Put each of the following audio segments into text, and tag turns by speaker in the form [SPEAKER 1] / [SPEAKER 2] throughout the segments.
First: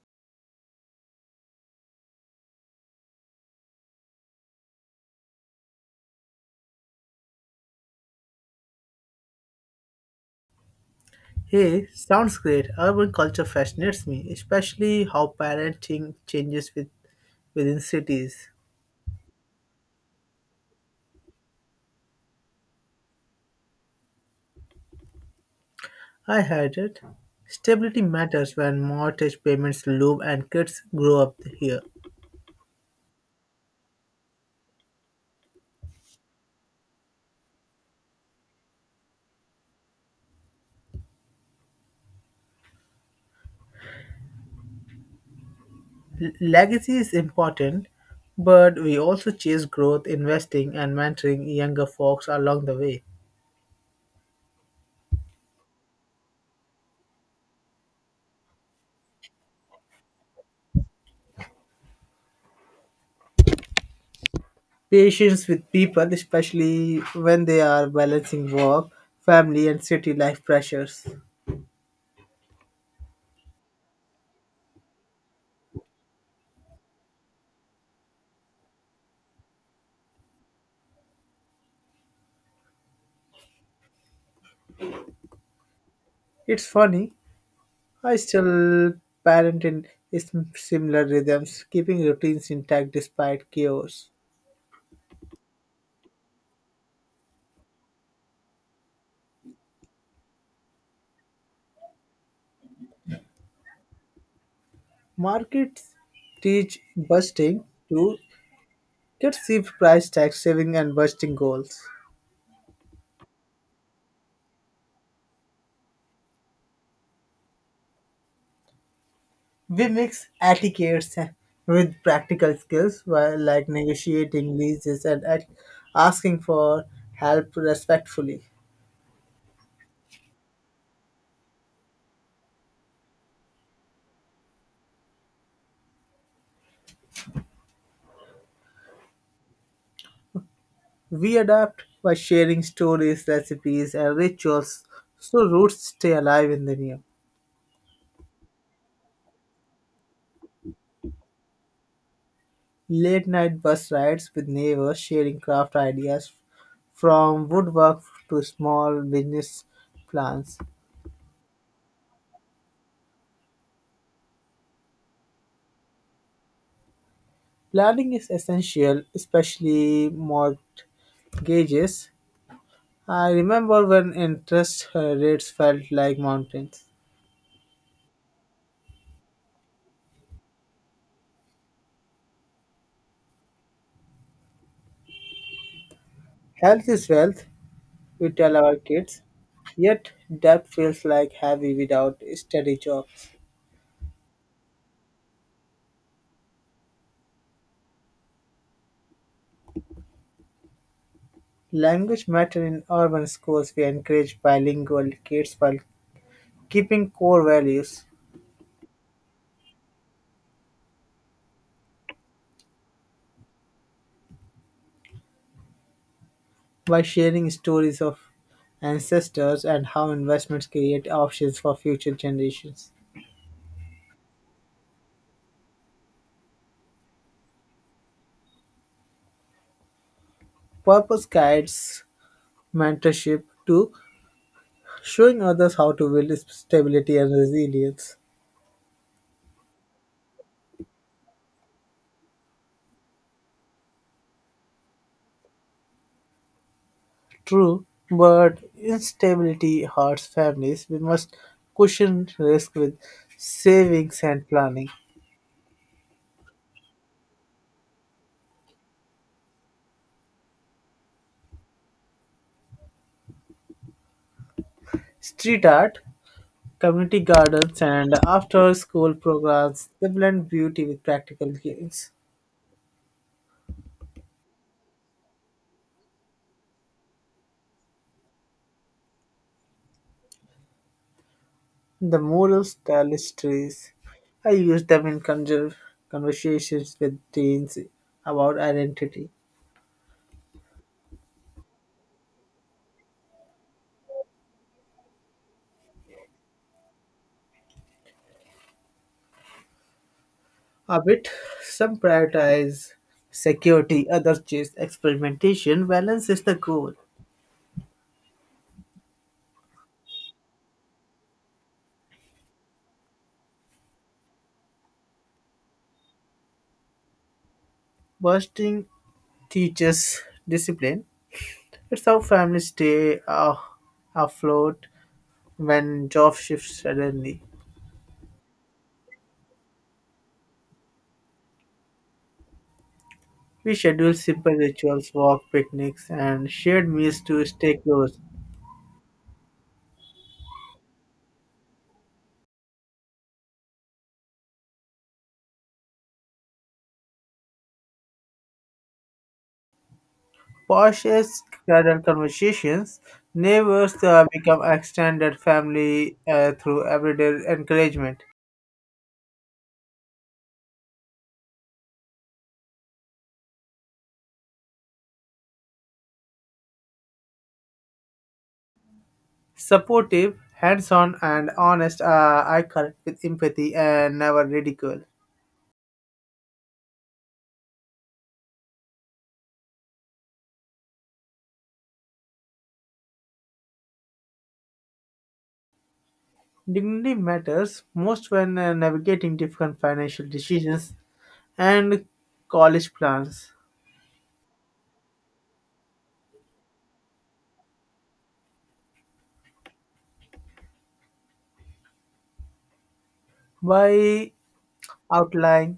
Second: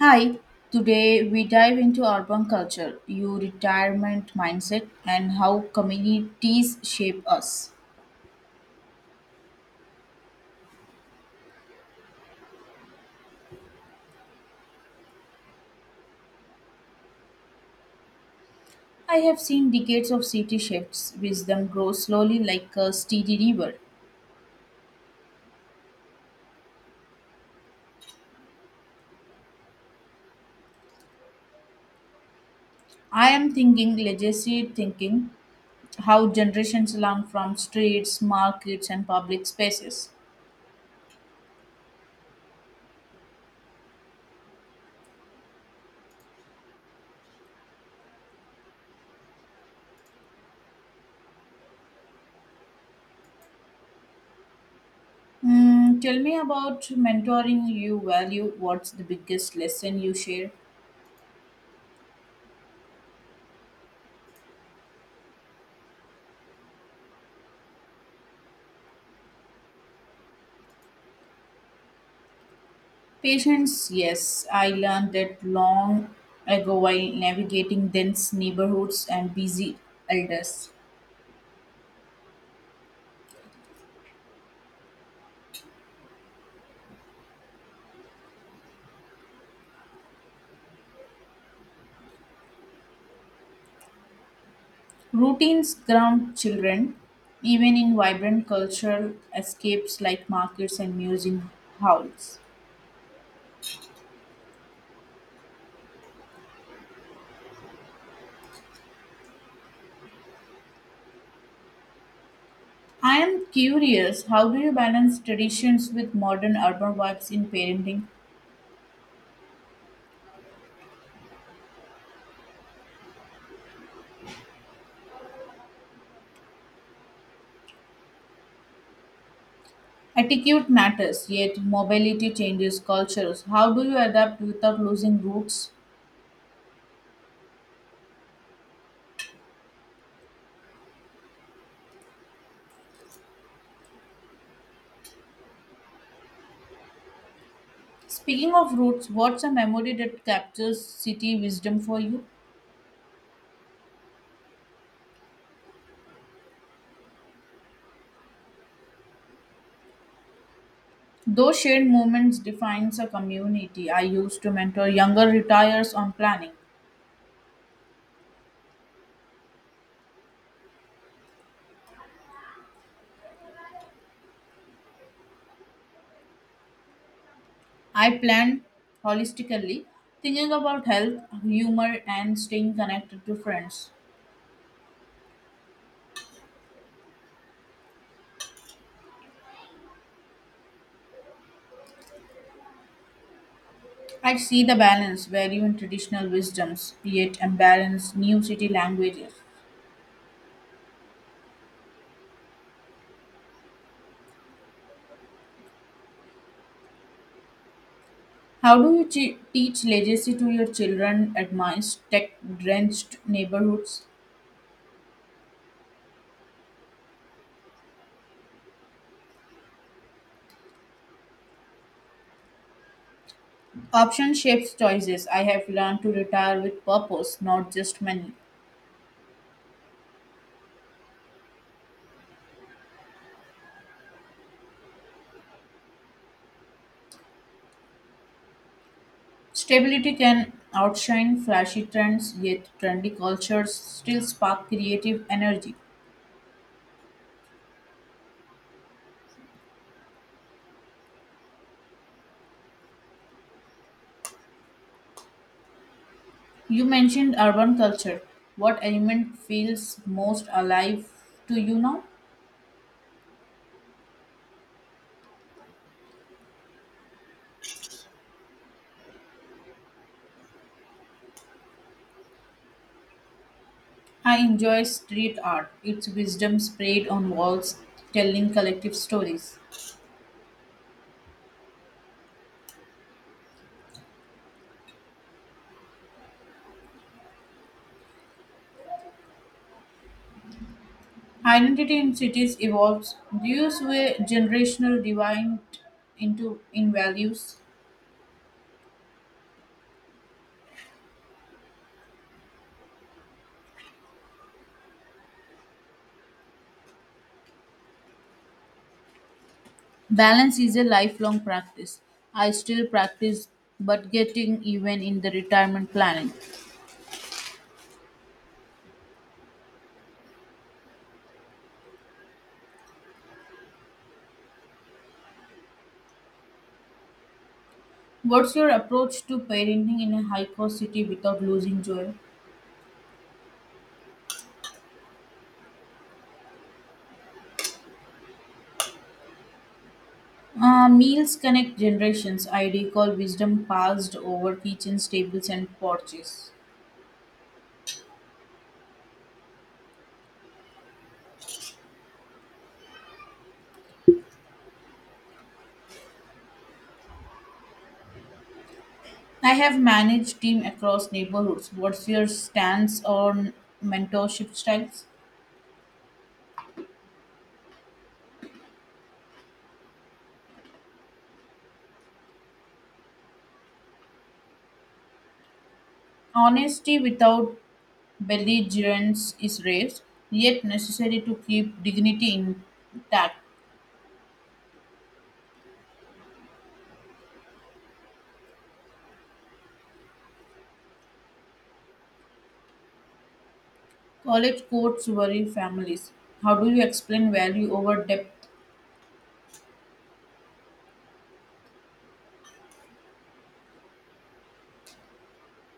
[SPEAKER 1] Hi, today we dive into urban culture, your retirement mindset, and how communities shape us.
[SPEAKER 2] Hey, sounds great. Urban culture fascinates me, especially how parenting changes within cities.
[SPEAKER 1] I have seen decades of city shifts, wisdom grows slowly like a steady river.
[SPEAKER 2] I heard it. Stability matters when mortgage payments loom and kids grow up here.
[SPEAKER 1] I am thinking legacy thinking, how generations learn from streets, markets, and public spaces.
[SPEAKER 2] Legacy is important, but we also chase growth, investing, and mentoring younger folks along the way.
[SPEAKER 1] Tell me about mentoring you value. What's the biggest lesson you share?
[SPEAKER 2] Patience with people, especially when they are balancing work, family, and city life pressures.
[SPEAKER 1] Patience, yes, I learned that long ago while navigating dense neighborhoods and busy elders.
[SPEAKER 2] It's funny I still parent in similar rhythms, keeping routines intact despite chaos.
[SPEAKER 1] Routines ground children, even in vibrant cultural escapes like markets and museum halls.
[SPEAKER 2] Markets teach busting to perceive price tag saving and busting goals.
[SPEAKER 1] I am curious, how do you balance traditions with modern urban vibes in parenting?
[SPEAKER 2] We mix etiquettes with practical skills while like negotiating leases and asking for help respectfully.
[SPEAKER 1] Attitude matters, yet mobility changes cultures. How do you adapt without losing roots?
[SPEAKER 2] We adapt by sharing stories, recipes, and rituals so roots stay alive in the new.
[SPEAKER 1] Speaking of roots, what's a memory that captures city wisdom for you?
[SPEAKER 2] Late night bus rides with neighbors sharing craft ideas from woodwork to small business plans.
[SPEAKER 1] Those shared moments defines a community. I used to mentor younger retirees on planning.
[SPEAKER 2] Planning is essential, especially mortgages. I remember when interest rates felt like mountains.
[SPEAKER 1] I planned holistically, thinking about health, humor, and staying connected to friends.
[SPEAKER 2] Health is wealth, we tell our kids, yet debt feels like heavy without steady jobs.
[SPEAKER 1] I see the balance, value in traditional wisdoms, yet embrace new city languages.
[SPEAKER 2] Language matter in urban schools. We encourage bilingual kids while keeping core values.
[SPEAKER 1] How do you teach legacy to your children amidst tech-drenched neighborhoods?
[SPEAKER 2] By sharing stories of ancestors and how investments create options for future generations.
[SPEAKER 1] Option shapes choices. I have learned to retire with purpose, not just money.
[SPEAKER 2] Purpose guides mentorship to showing others how to build stability and resilience.
[SPEAKER 1] Stability can outshine flashy trends, yet trendy cultures still spark creative energy.
[SPEAKER 2] True, but instability hurts families. We must cushion risk with savings and planning.
[SPEAKER 1] You mentioned urban culture. What element feels most alive to you now?
[SPEAKER 2] Street art, community gardens, and after school programs they blend beauty with practical gains.
[SPEAKER 1] I enjoy street art, its wisdom sprayed on walls, telling collective stories.
[SPEAKER 2] The moral tapestries. I use them in conversations with teens about identity.
[SPEAKER 1] Identity in cities evolves. Do you see a generational divide into in values?
[SPEAKER 2] A bit, some prioritize security, others chase experimentation. Balance is the goal.
[SPEAKER 1] Balance is a lifelong practice. I still practice but getting even in the retirement planning.
[SPEAKER 2] Bursting teaches discipline. It's how families stay afloat when job shifts suddenly.
[SPEAKER 1] What's your approach to parenting in a high cost city without losing joy?
[SPEAKER 2] We schedule simple rituals, walk, picnics, and shared meals to stay close.
[SPEAKER 1] Meals connect generations. I recall wisdom passed over kitchens, tables, and porches.
[SPEAKER 2] Porsche's casual conversations neighbors become extended family through everyday encouragement.
[SPEAKER 1] I have managed team across neighborhoods. What's your stance on mentorship styles?
[SPEAKER 2] Supportive, hands-on, and honest I connect with empathy and never ridicule.
[SPEAKER 1] Honesty without belligerence is rare, yet necessary to keep dignity intact.
[SPEAKER 2] Dignity matters most when navigating different financial decisions and college plans.
[SPEAKER 1] College courts worry families. How do you explain value over depth?
[SPEAKER 2] By outlining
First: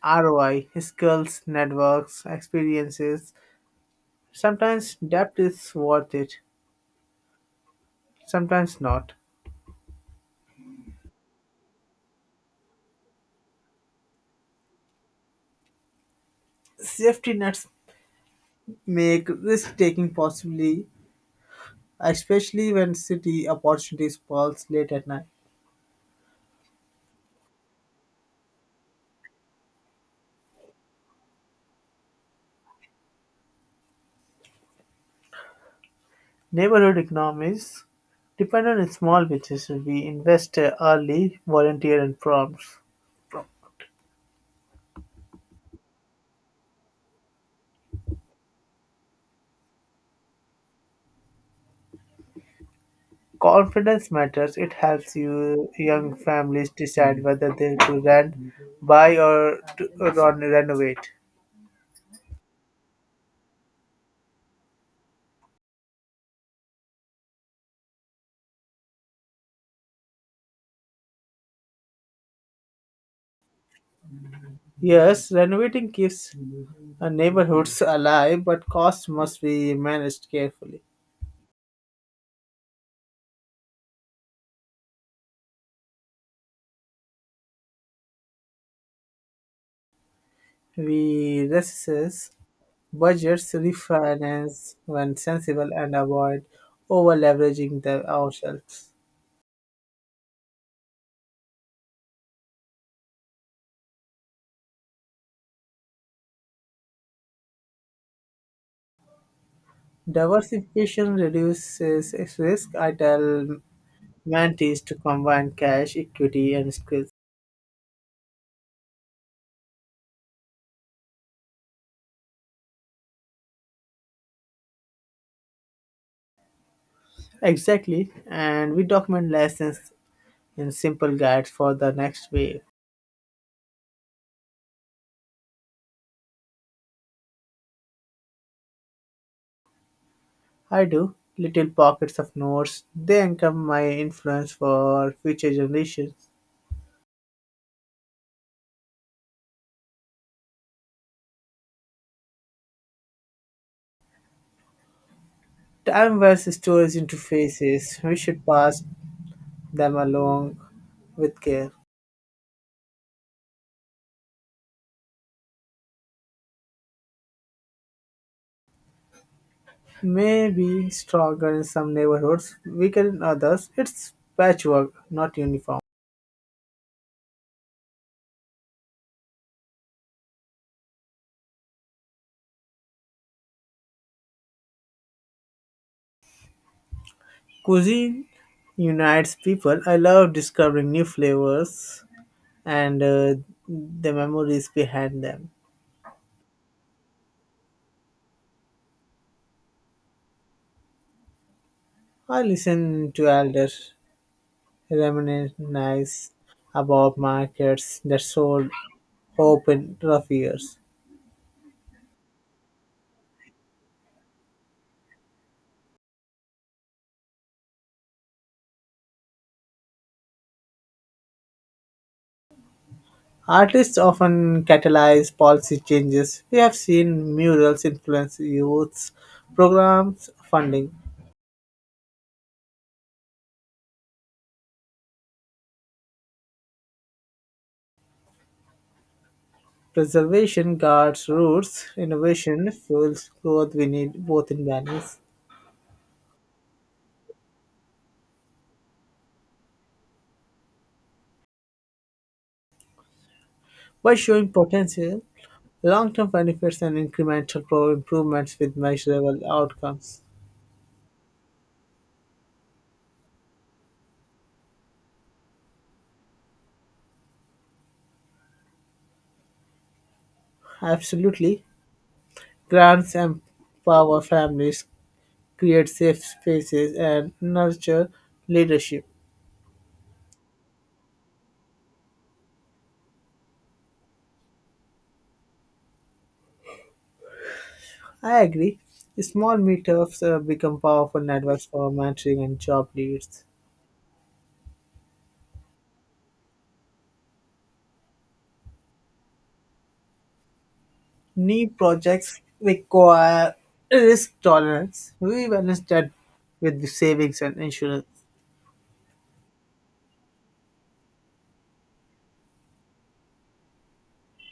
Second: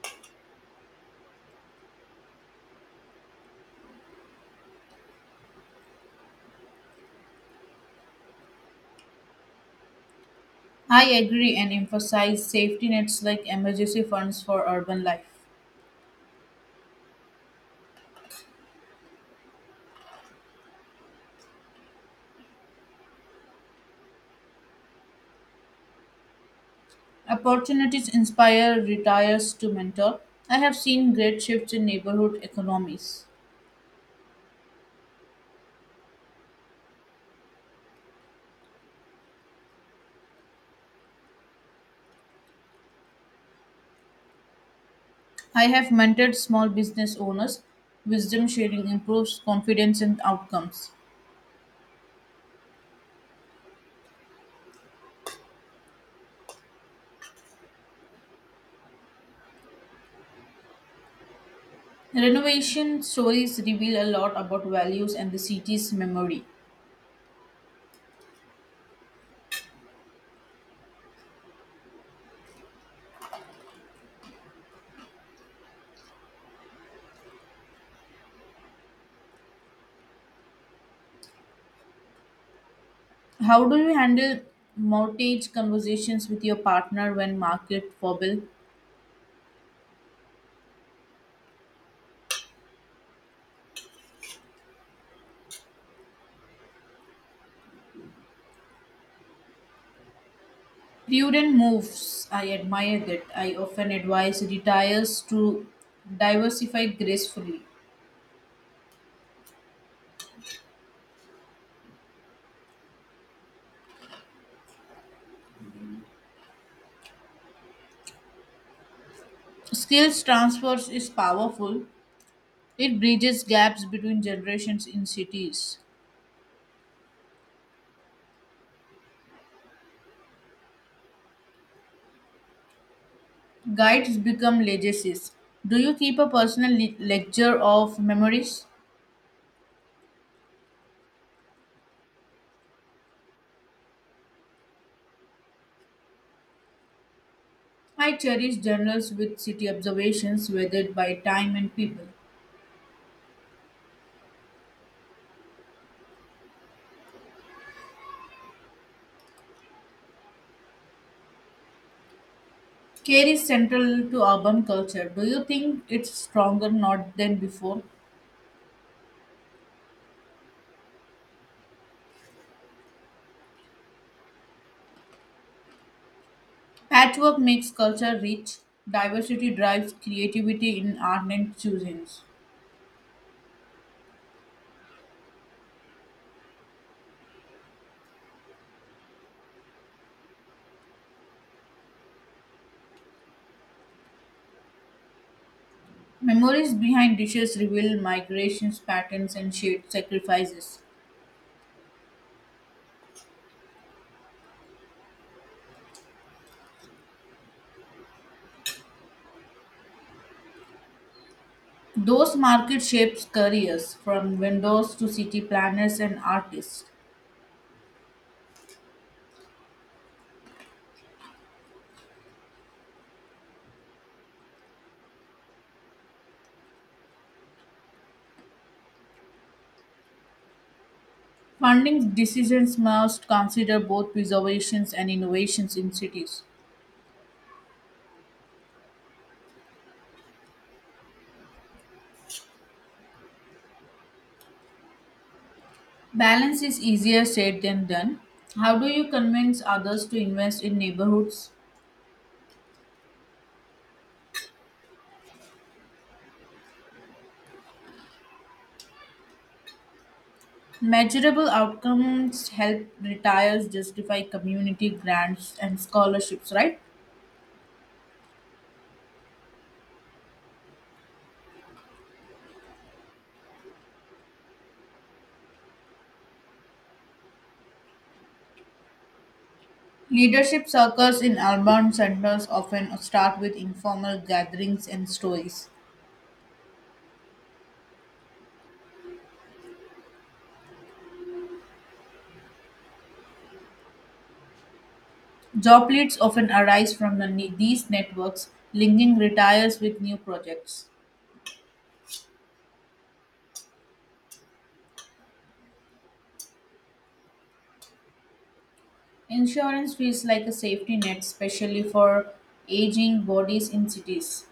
[SPEAKER 2] ROI, skills, networks, experiences, sometimes debt is worth it. Sometimes not.
[SPEAKER 1] I agree and emphasize safety nets like emergency funds for urban life.
[SPEAKER 2] Safety nets make risk taking possibly, especially when city opportunities pulse late at night.
[SPEAKER 1] Opportunities inspire retirees to mentor. I have seen great shifts in neighborhood economies.
[SPEAKER 2] Neighborhood economies depend on small businesses. We invest early, volunteer, and prompts.
[SPEAKER 1] I have mentored small business owners. Wisdom sharing improves confidence and outcomes.
[SPEAKER 2] Confidence matters. It helps you young families decide whether they to rent, buy, or renovate.
[SPEAKER 1] Renovation stories reveal a lot about values and the city's memory.
[SPEAKER 2] Yes, renovating keeps neighborhoods alive, but costs must be managed carefully.
[SPEAKER 1] How do you handle mortgage conversations with your partner when market wobble?
[SPEAKER 2] We reassess budgets, refinance when sensible, and avoid over-leveraging the ourselves.
[SPEAKER 1] Prudent moves. I admire that. I often advise retirees to diversify gracefully.
[SPEAKER 2] Diversification reduces risk. I tell mentees to combine cash, equity, and skills.
[SPEAKER 1] Skills transfers is powerful. It bridges gaps between generations in cities.
[SPEAKER 2] Exactly, and we document lessons in simple guides for the next wave.
[SPEAKER 1] Guides become legacies. Do you keep a personal ledger of memories?
[SPEAKER 2] I do little pockets of notes. They anchor my influence for future generations.
[SPEAKER 1] I cherish journals with city observations weathered by time and people.
[SPEAKER 2] Time versus storage interfaces. We should pass them along with care.
[SPEAKER 1] Care is central to urban culture. Do you think it's stronger not than before?
[SPEAKER 2] May be stronger in some neighborhoods, weaker in others. It's patchwork, not uniform.
[SPEAKER 1] Patchwork makes culture rich. Diversity drives creativity in art and cuisines.
[SPEAKER 2] Cuisine unites people. I love discovering new flavors and the memories behind them.
[SPEAKER 1] Memories behind dishes reveal migrations, patterns, and shared sacrifices.
[SPEAKER 2] I listen to elders reminisce about markets that sold hope in rough years.
[SPEAKER 1] Those market shapes careers from vendors to city planners and artists.
[SPEAKER 2] Artists often catalyze policy changes. We have seen murals influence youth programs, funding.
[SPEAKER 1] Funding decisions must consider both preservations and innovations in cities.
[SPEAKER 2] Preservation guards roots, innovation fuels growth. We need both in balance.
[SPEAKER 1] Balance is easier said than done. How do you convince others to invest in neighborhoods?
[SPEAKER 2] By showing potential, long term benefits, and incremental improvements with measurable outcomes.
[SPEAKER 1] Measurable outcomes help retirees justify community grants and scholarships, right?
[SPEAKER 2] Absolutely. Grants empower families, create safe spaces, and nurture leadership.
[SPEAKER 1] Leadership circles in urban centers often start with informal gatherings and stories.
[SPEAKER 2] I agree. Small meetups become powerful networks for mentoring and job leads.
[SPEAKER 1] Job leads often arise from these networks, linking retirees with new projects.
[SPEAKER 2] New projects require risk tolerance. We balance that with the savings and insurance.
[SPEAKER 1] Insurance feels like a safety net, especially for aging bodies in cities.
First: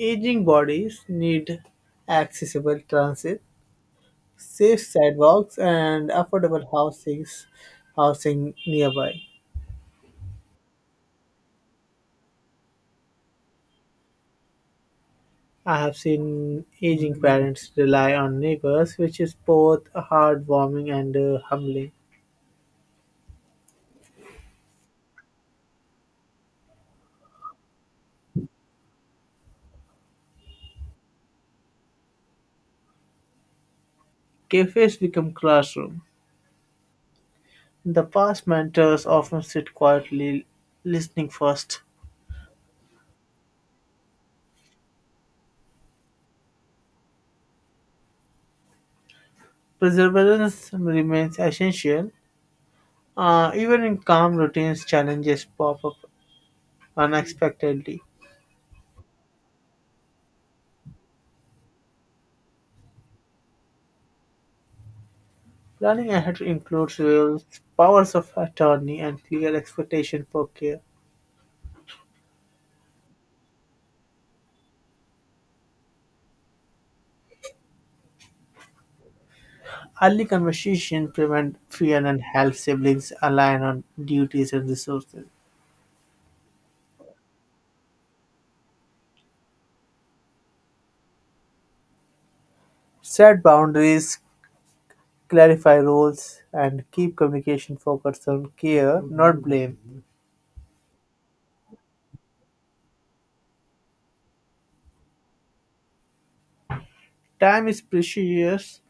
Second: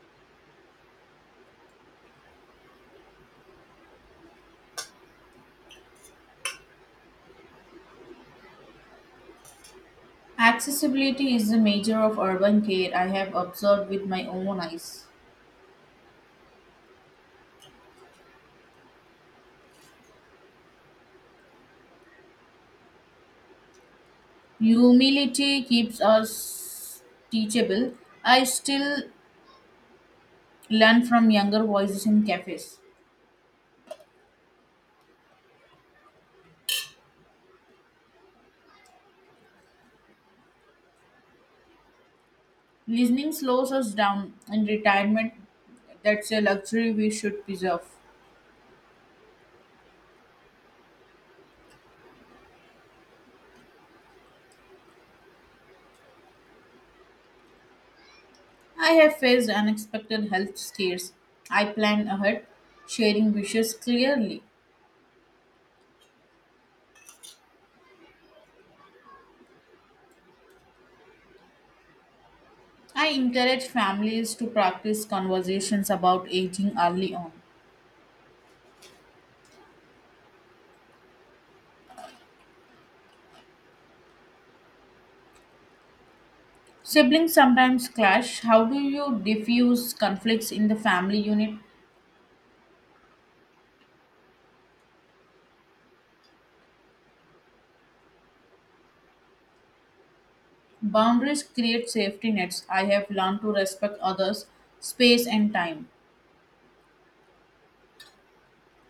[SPEAKER 2] Aging bodies need accessible transit, safe sidewalks, and affordable housings, housing nearby.
[SPEAKER 1] Accessibility is the major of urban care I have observed with my own eyes.
[SPEAKER 2] I have seen aging parents rely on neighbors, which is both heartwarming and humbling.
[SPEAKER 1] Humility keeps us teachable. I still learn from younger voices in cafes.
[SPEAKER 2] Cafes become classrooms. In the past mentors often sit quietly, listening first.
[SPEAKER 1] Listening slows us down in retirement. That's a luxury we should preserve.
[SPEAKER 2] Perseverance remains essential. Even in calm routines, challenges pop up unexpectedly.
[SPEAKER 1] I have faced unexpected health scares. I plan ahead, sharing wishes clearly.
[SPEAKER 2] Planning ahead includes wills, powers of attorney, and clear expectation for care.
[SPEAKER 1] I encourage families to practice conversations about aging early on.
[SPEAKER 2] Early conversation prevent fear and help siblings align on duties and resources.
[SPEAKER 1] Siblings sometimes clash. How do you diffuse conflicts in the family unit?
[SPEAKER 2] Set boundaries, clarify roles, and keep communication focused on care, not blame.
[SPEAKER 1] Boundaries create safety nets. I have learned to respect others, space, and time.
[SPEAKER 2] Time is precious.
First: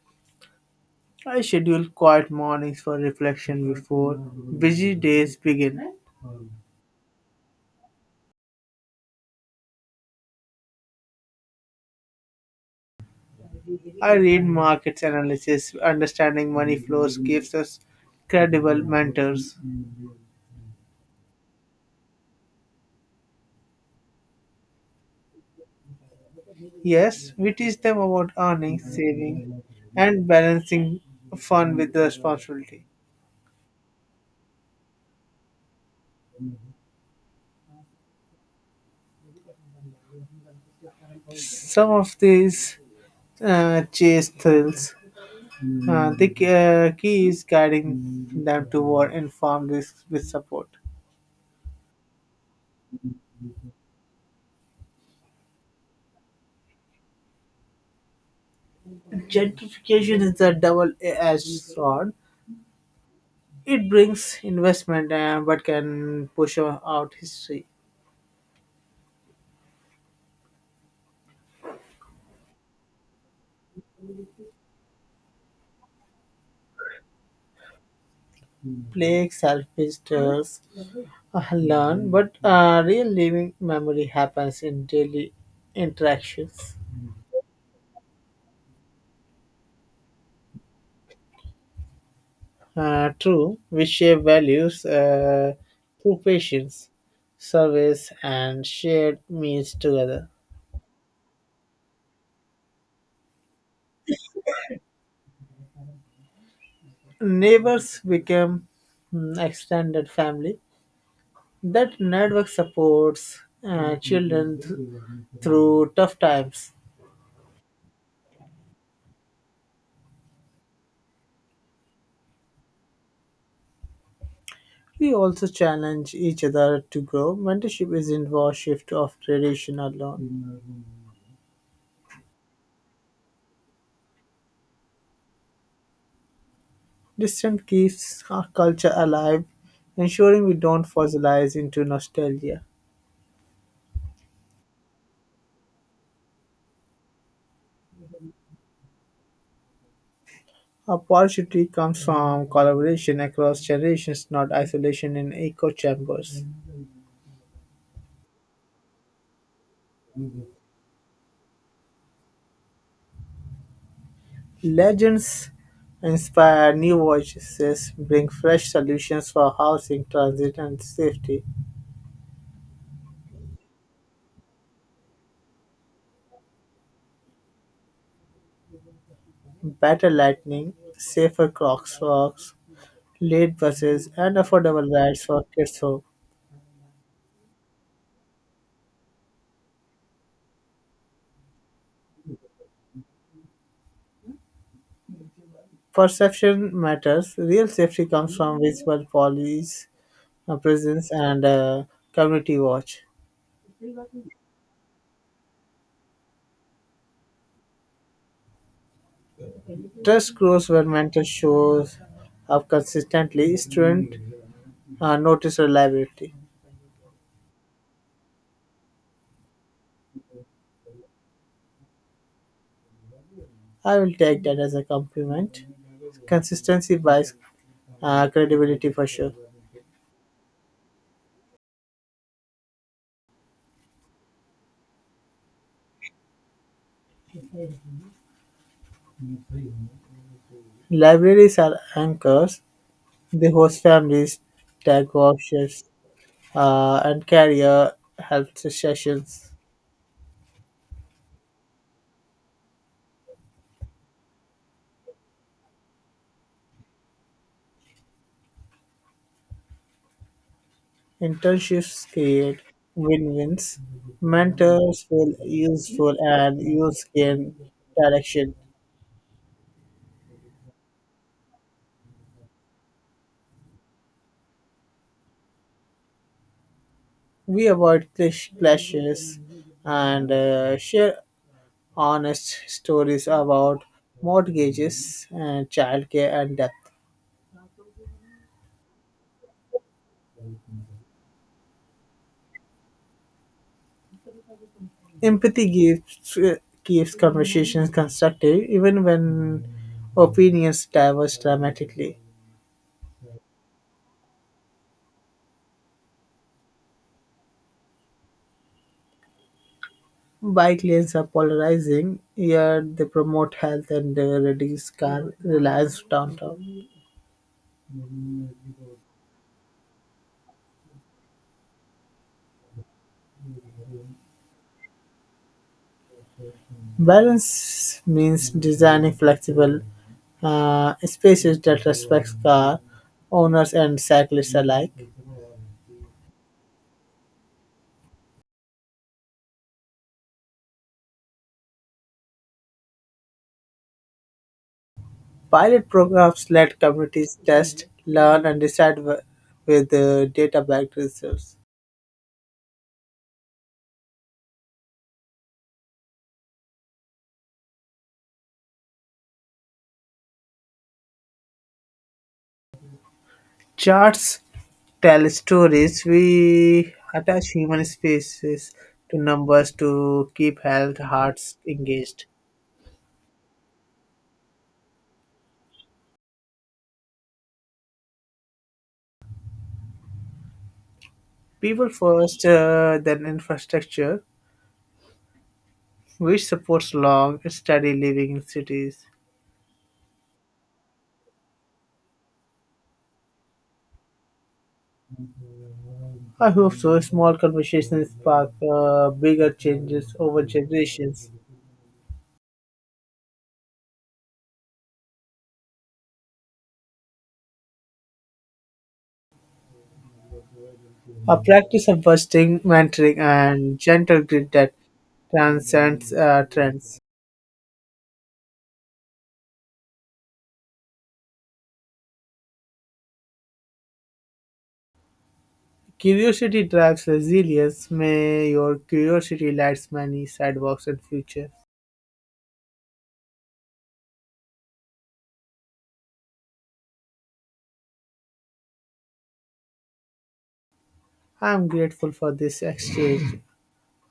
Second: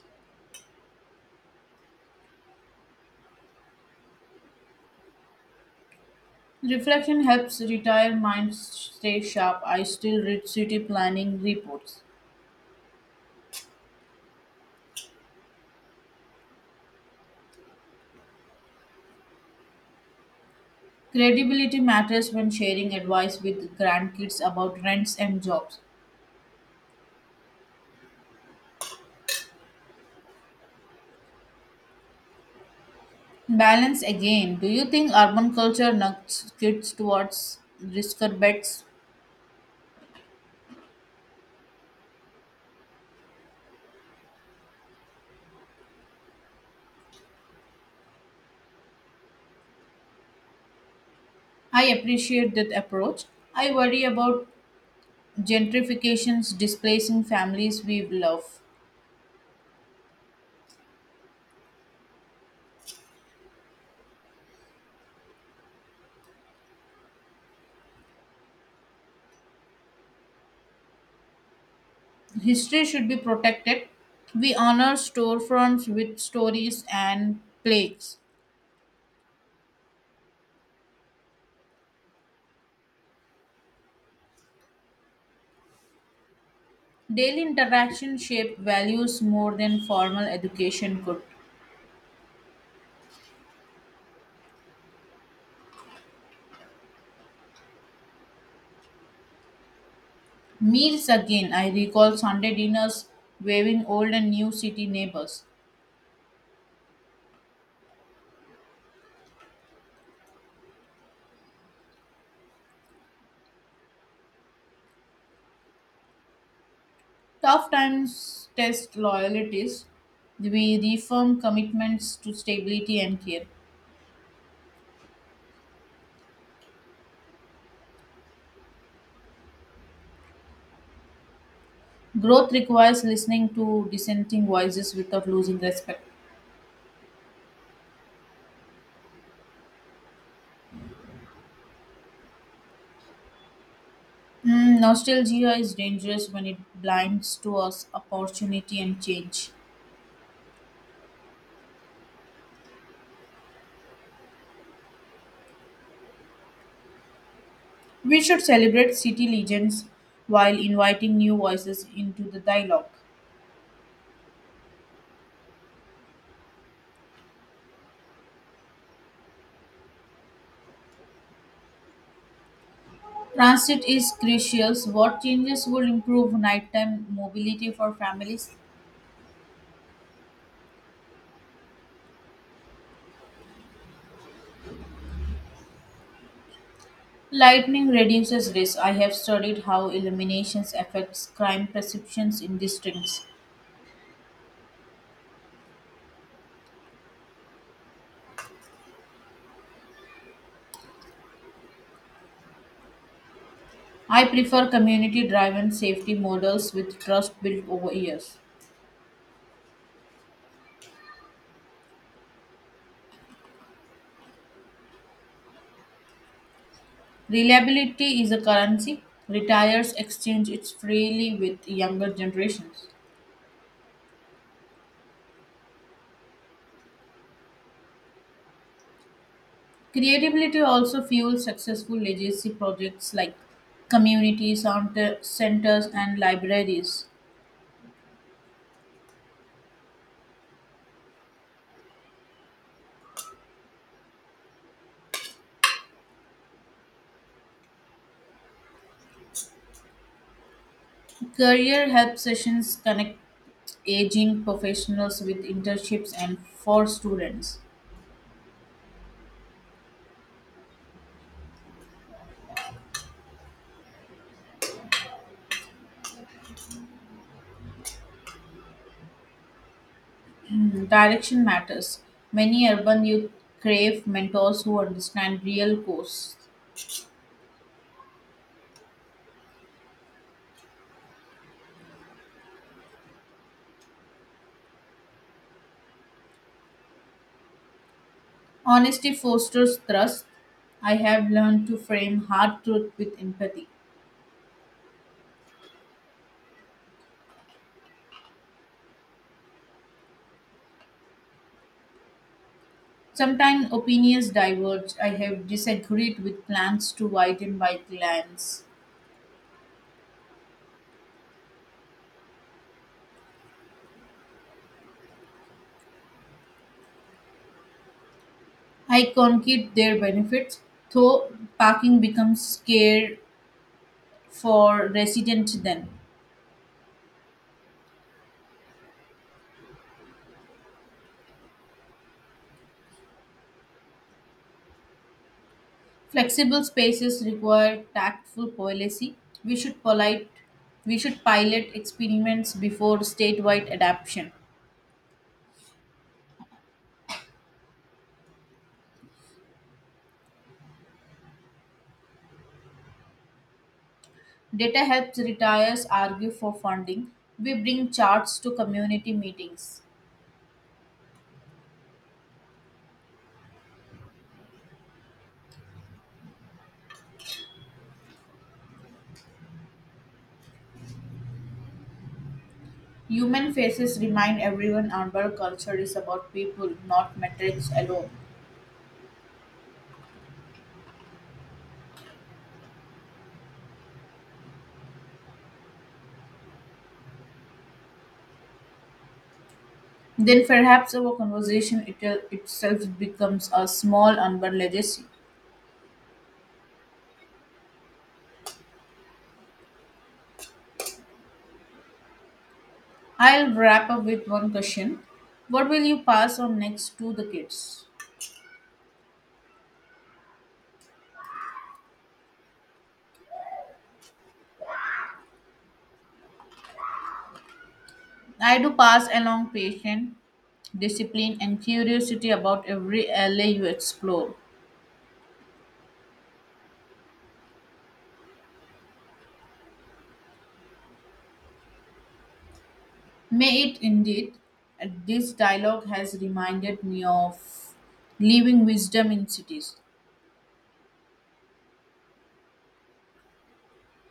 [SPEAKER 2] I schedule quiet mornings for reflection before busy days begin.
[SPEAKER 1] Reflection helps retire minds stay sharp. I still read city planning reports.
[SPEAKER 2] I read markets analysis. Understanding money flows gives us credible mentors.
[SPEAKER 1] Credibility matters when sharing advice with grandkids about rents and jobs.
[SPEAKER 2] Yes, we teach them about earning, saving, and balancing fun with responsibility.
[SPEAKER 1] Balance again. Do you think urban culture nudges kids towards risker bets?
[SPEAKER 2] Some of these chase thrills. The key is guiding them toward informed risk with support.
[SPEAKER 1] I appreciate that approach. I worry about gentrifications displacing families we love.
[SPEAKER 2] Gentrification is a double-edged sword. It brings investment, but can push out history.
[SPEAKER 1] History should be protected. We honor storefronts with stories and plaques.
[SPEAKER 2] Plague selfish tales learn, but real living memory happens in daily interactions.
[SPEAKER 1] Daily interaction shape values more than formal education could.
[SPEAKER 2] True, we share values through patience, service, and shared meals together.
[SPEAKER 1] Meals again, I recall Sunday dinners waving old and new city neighbors.
[SPEAKER 2] Neighbors become extended family. That network supports children through tough times.
[SPEAKER 1] Tough times test loyalties. We reaffirm commitments to stability and care.
[SPEAKER 2] We also challenge each other to grow. Mentorship isn't war shift of tradition alone.
[SPEAKER 1] Growth requires listening to dissenting voices without losing respect.
[SPEAKER 2] Distance keeps our culture alive, ensuring we don't fossilize into nostalgia.
[SPEAKER 1] Nostalgia is dangerous when it blinds to us opportunity and change.
[SPEAKER 2] Opportunity comes from collaboration across generations, not isolation in echo chambers.
[SPEAKER 1] We should celebrate city legends while inviting new voices into the dialogue.
[SPEAKER 2] Legends inspire new voices, bring fresh solutions for housing, transit, and safety.
[SPEAKER 1] Transit is crucial. What changes would improve nighttime mobility for families?
[SPEAKER 2] Better lighting, safer crosswalks, late buses, and affordable rides for kids. So,
[SPEAKER 1] Lightning reduces risk. I have studied how illuminations affects crime perceptions in districts.
[SPEAKER 2] perception matters. Real safety comes from visible police presence and community watch.
[SPEAKER 1] I prefer community-driven safety models with trust built over years.
[SPEAKER 2] Trust grows when mentor shows up consistently. Student notice reliability.
[SPEAKER 1] Reliability is a currency. Retirees exchange it freely with younger generations.
[SPEAKER 2] I will take that as a compliment. Consistency buys credibility for sure.
[SPEAKER 1] Creativity also fuels successful legacy projects like community centers and libraries.
[SPEAKER 2] Libraries are anchors. The host families tag options, and career help sessions.
[SPEAKER 1] Career help sessions connect aging professionals with internships and for students.
[SPEAKER 2] Internships create win-wins. Mentors feel useful and use gain direction.
[SPEAKER 1] Direction matters. Many urban youth crave mentors who understand real course.
[SPEAKER 2] We avoid clashes and share honest stories about mortgages and childcare and death.
[SPEAKER 1] Honesty fosters trust. I have learned to frame hard truth with empathy.
[SPEAKER 2] Empathy gives keeps conversations constructive even when opinions diverge dramatically.
[SPEAKER 1] Sometimes opinions diverge. I have disagreed with plans to widen bike lanes.
[SPEAKER 2] Bike lanes are polarizing, yet they promote health and reduce car reliance downtown.
[SPEAKER 1] I concede their benefits, though parking becomes scarce for residents then.
[SPEAKER 2] Balance means designing flexible spaces that respect car owners and cyclists alike.
[SPEAKER 1] Flexible spaces require tactful policy. We should polite we should pilot experiments before statewide adoption.
[SPEAKER 2] Pilot programs let communities test, learn, and decide with data-backed results.
[SPEAKER 1] Data helps retirees argue for funding. We bring charts to community meetings.
[SPEAKER 2] Charts tell stories. We attach human spaces to numbers to keep health hearts engaged.
[SPEAKER 1] Human faces remind everyone our culture is about people, not metrics alone.
[SPEAKER 2] People first, then infrastructure, which supports long, steady living in cities.
[SPEAKER 1] Then perhaps our conversation itself becomes a small urban legacy.
[SPEAKER 2] I hope so. Small conversations spark bigger changes over generations.
[SPEAKER 1] I'll wrap up with one question. What will you pass on next to the kids?
[SPEAKER 2] A practice of busting, mentoring, and gentle grit that transcends trends.
[SPEAKER 1] I do pass along patience, discipline, and curiosity about every alley you explore.
[SPEAKER 2] Curiosity drives resilience. May your curiosity lights many sidewalks in future.
[SPEAKER 1] May it indeed. This dialogue has reminded me of living wisdom in cities.
[SPEAKER 2] I am grateful for this exchange.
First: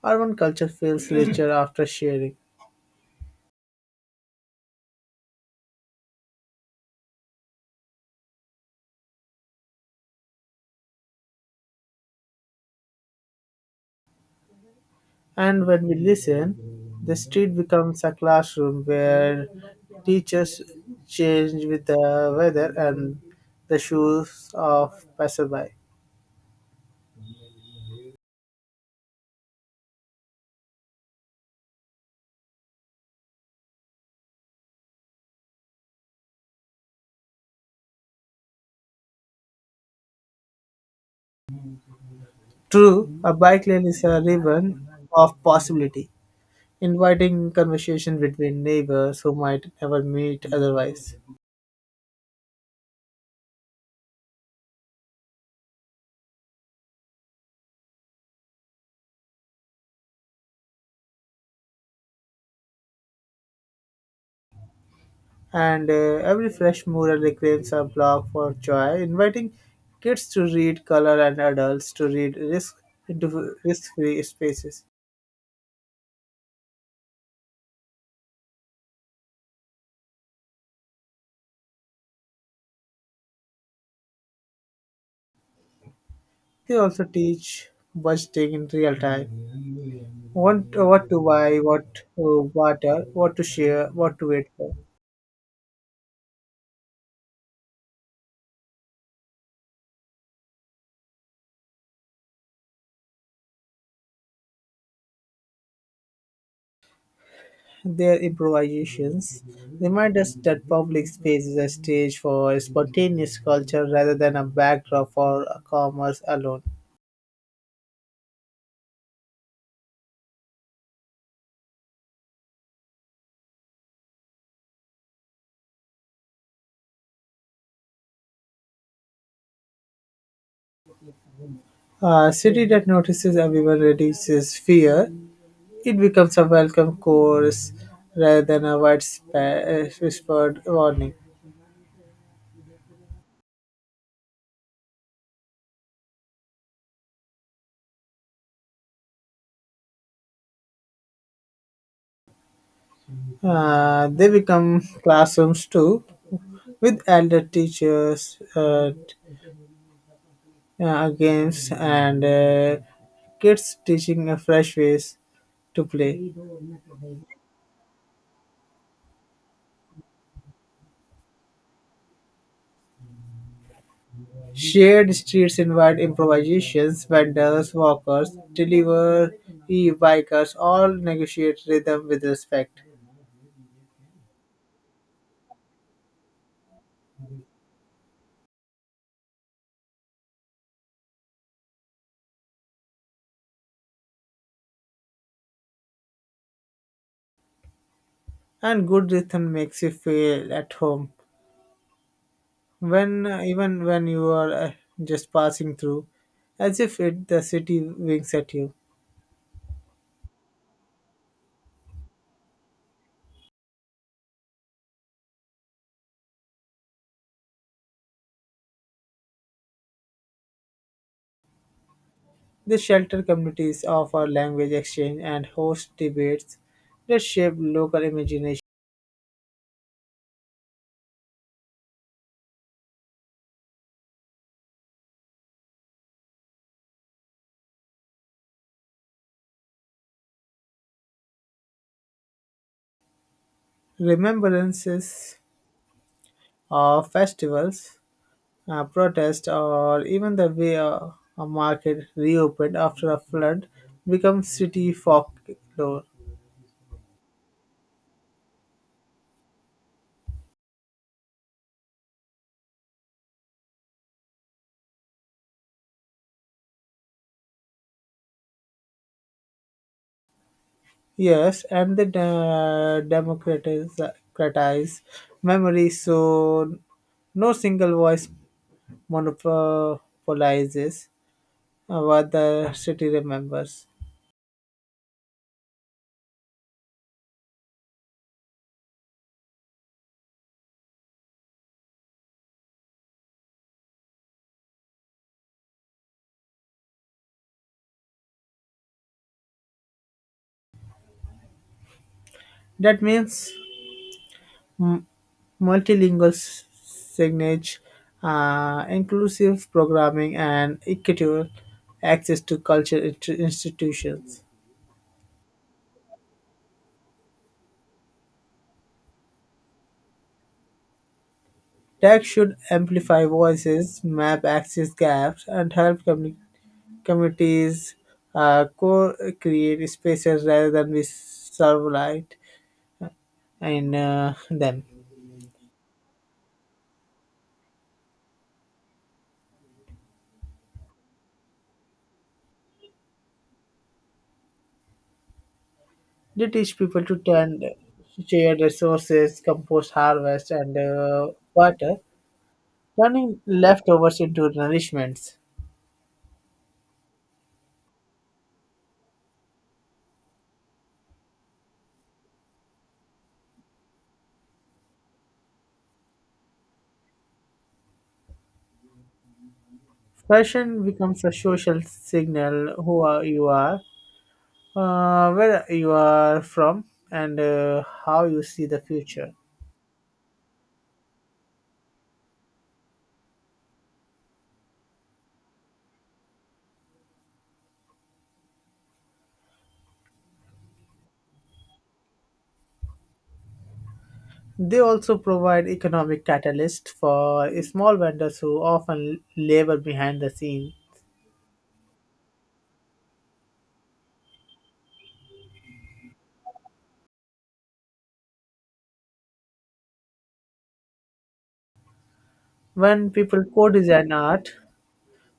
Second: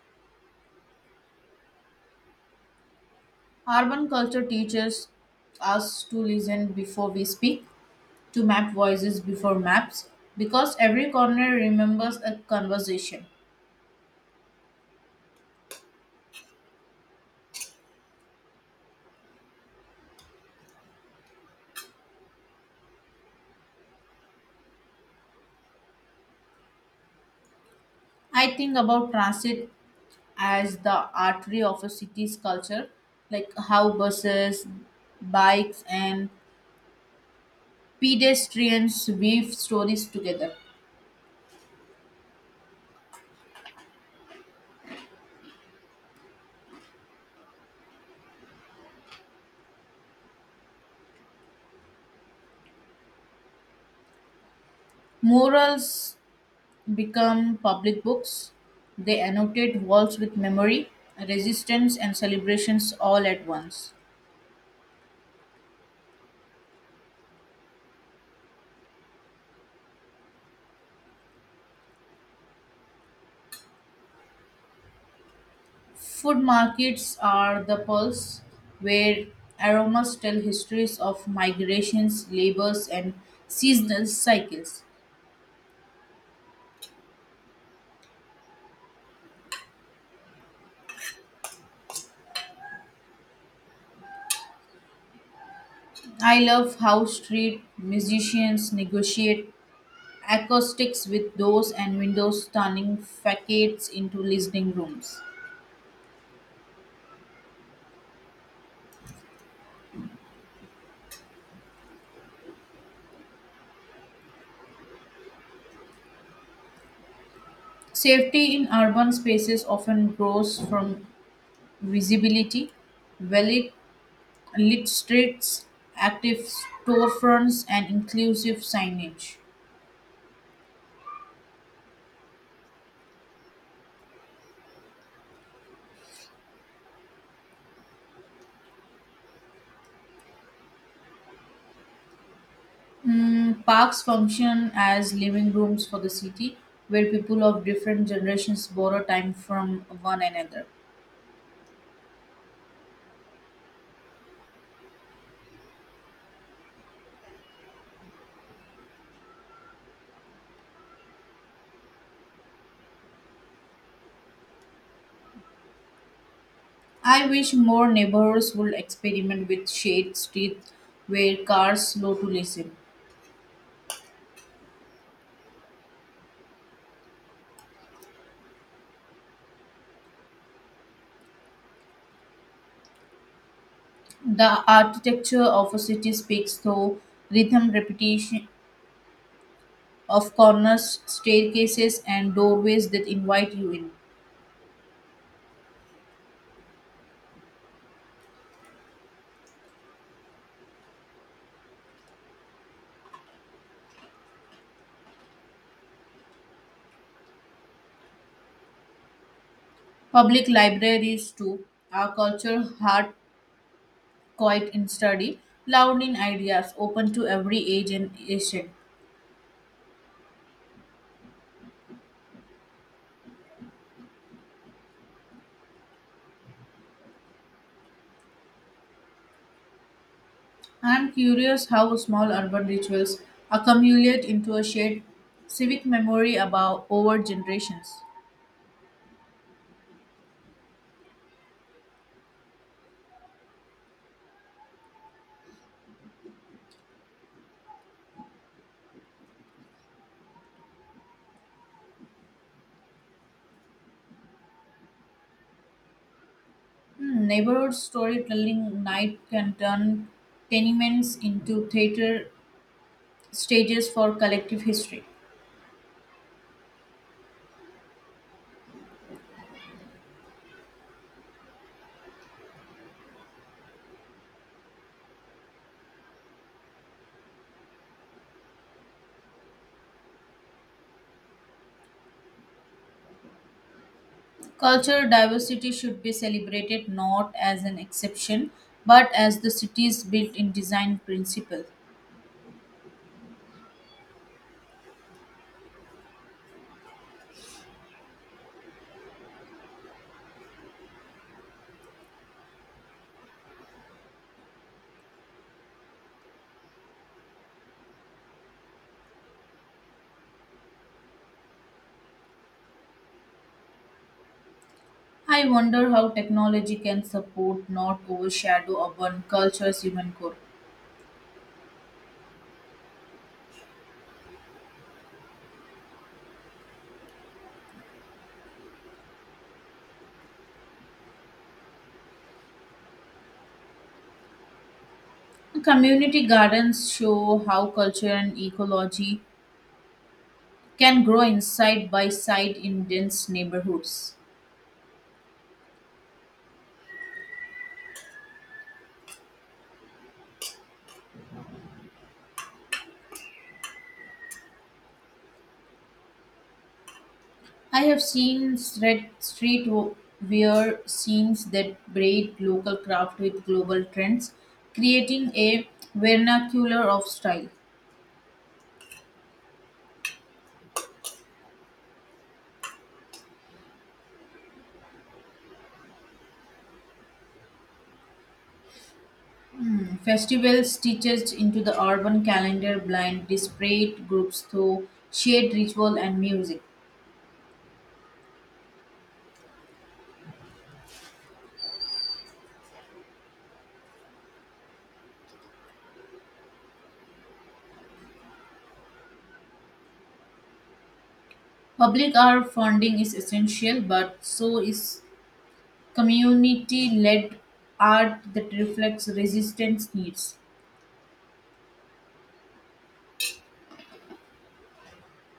[SPEAKER 2] Urban culture feels richer after sharing.
[SPEAKER 1] Urban culture teaches us to listen before we speak, to map voices before maps, because every corner remembers a conversation.
[SPEAKER 2] And when we listen, the street becomes a classroom where teachers change with the weather and the shoes of passerby.
[SPEAKER 1] I think about transit as the artery of a city's culture, like how buses, bikes, and pedestrians weave stories together.
[SPEAKER 2] True, a bike lane is a ribbon of possibility, inviting conversation between neighbors who might never meet otherwise.
[SPEAKER 1] Murals become public books. They annotate walls with memory, resistance, and celebrations all at once.
[SPEAKER 2] And every fresh mural reclaims a block for joy, inviting kids to read color and adults to read risk into risk-free spaces.
[SPEAKER 1] Food markets are the pulse where aromas tell histories of migrations, labors, and seasonal cycles.
[SPEAKER 2] They also teach budgeting in real time, what to buy, what to barter, what to share, what to wait for.
[SPEAKER 1] I love how street musicians negotiate acoustics with doors and windows, turning facades into listening rooms.
[SPEAKER 2] Their improvisations remind us that public space is a stage for spontaneous culture rather than a backdrop for commerce alone.
[SPEAKER 1] Safety in urban spaces often grows from visibility, well-lit lit streets, active storefronts, and inclusive signage.
[SPEAKER 2] A city that notices everyone reduces fear. It becomes a welcome chorus rather than a widespread whispered warning.
[SPEAKER 1] Parks function as living rooms for the city, where people of different generations borrow time from one another.
[SPEAKER 2] They become classrooms too, with elder teachers, games, and kids teaching a fresh ways to play.
[SPEAKER 1] I wish more neighborhoods would experiment with shade streets where cars slow to listen.
[SPEAKER 2] Shared streets invite improvisations, vendors, walkers, delivery bikers all negotiate rhythm with respect.
[SPEAKER 1] The architecture of a city speaks through rhythm repetition of corners, staircases, and doorways that invite you in.
[SPEAKER 2] And good rhythm makes you feel at home, when even when you are just passing through, as if it the city winks at you.
[SPEAKER 1] Public libraries, too, are culture hard, quiet in study, loud in ideas, open to every age and nation.
[SPEAKER 2] The shelter communities offer language exchange and host debates that shape local imagination.
[SPEAKER 1] I am curious how small urban rituals accumulate into a shared civic memory about over generations.
[SPEAKER 2] Remembrances of festivals, protests, or even the way a market reopened after a flood become city folklore.
[SPEAKER 1] Neighborhood storytelling night can turn tenements into theater stages for collective history.
[SPEAKER 2] Yes, and the democratize memory, so no single voice monopolizes what the city remembers.
[SPEAKER 1] Cultural diversity should be celebrated not as an exception, but as the city's built in design principle.
[SPEAKER 2] That means m- multilingual signage, inclusive programming, and equitable access to cultural institutions.
[SPEAKER 1] I wonder how technology can support, not overshadow, urban culture's human core.
[SPEAKER 2] Tech should amplify voices, map access gaps, and help communities co create spaces rather than be serve in them.
[SPEAKER 1] Community gardens show how culture and ecology can grow inside by side in dense neighborhoods.
[SPEAKER 2] They teach people to turn shared resources, compost, harvest, and water, turning leftovers into nourishments.
[SPEAKER 1] I have seen street scenes that braid local craft with global trends, creating a vernacular of style.
[SPEAKER 2] Fashion becomes a social signal who are, you are, where you are from, and how you see the future.
[SPEAKER 1] Festivals stitched into the urban calendar blind disparate groups through shared ritual and music.
[SPEAKER 2] They also provide economic catalyst for small vendors who often labor behind the scene.
[SPEAKER 1] Public art funding is essential, but so is community led art that reflects resistance needs.
[SPEAKER 2] When people co-design art,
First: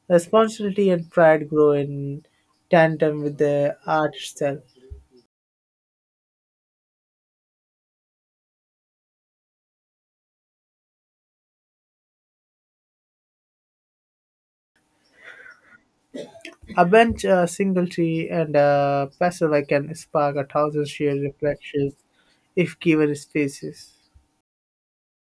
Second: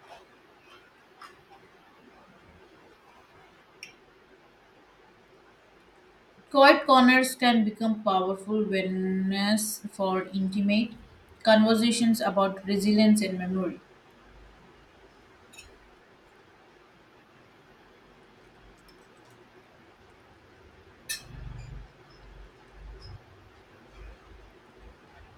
[SPEAKER 2] responsibility and pride grow in tandem with the art itself.
[SPEAKER 1] Quiet corners can become powerful venues for intimate conversations about resilience and memory.
[SPEAKER 2] A bench, a single tree, and a passerby can spark a thousand shared reflections if given spaces.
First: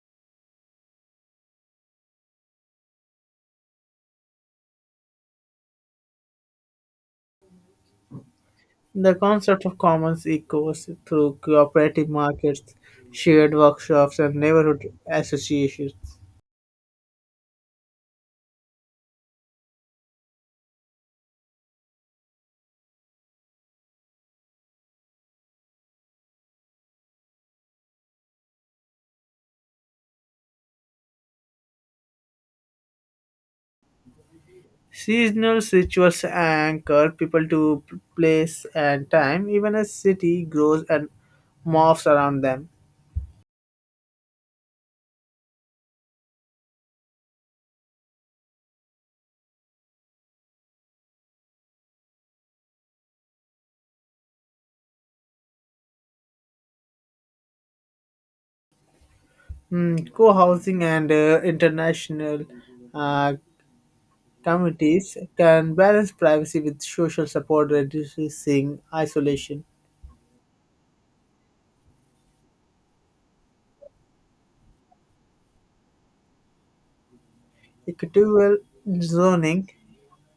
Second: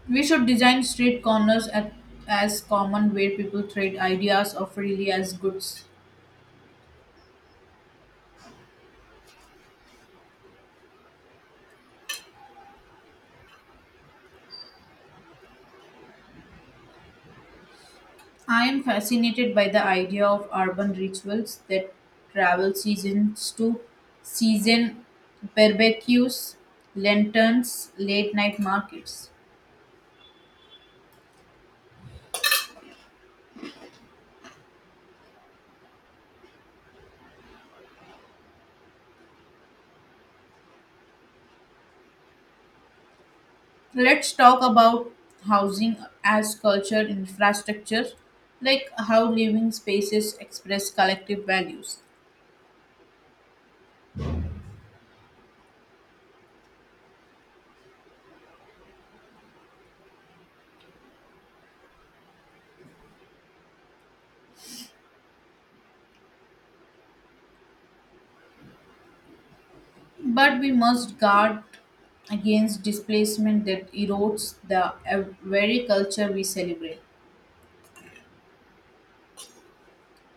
[SPEAKER 1] We should design street corners at, as common where people trade ideas or freely as goods.
[SPEAKER 2] The concept of commons echoes through cooperative markets, shared workshops, and neighborhood associations.
[SPEAKER 1] I am fascinated by the idea of urban rituals that travel seasons to season barbecues, lanterns, late night markets.
[SPEAKER 2] Seasonal rituals anchor people to place and time, even as city grows and morphs around them.
[SPEAKER 1] Let's talk about housing as culture infrastructure, like how living spaces express collective values.
[SPEAKER 2] Mm, co-housing and international uh, communities can balance privacy with social support, reducing isolation.
[SPEAKER 1] But we must guard against displacement that erodes the very culture we celebrate.
[SPEAKER 2] Equitable zoning,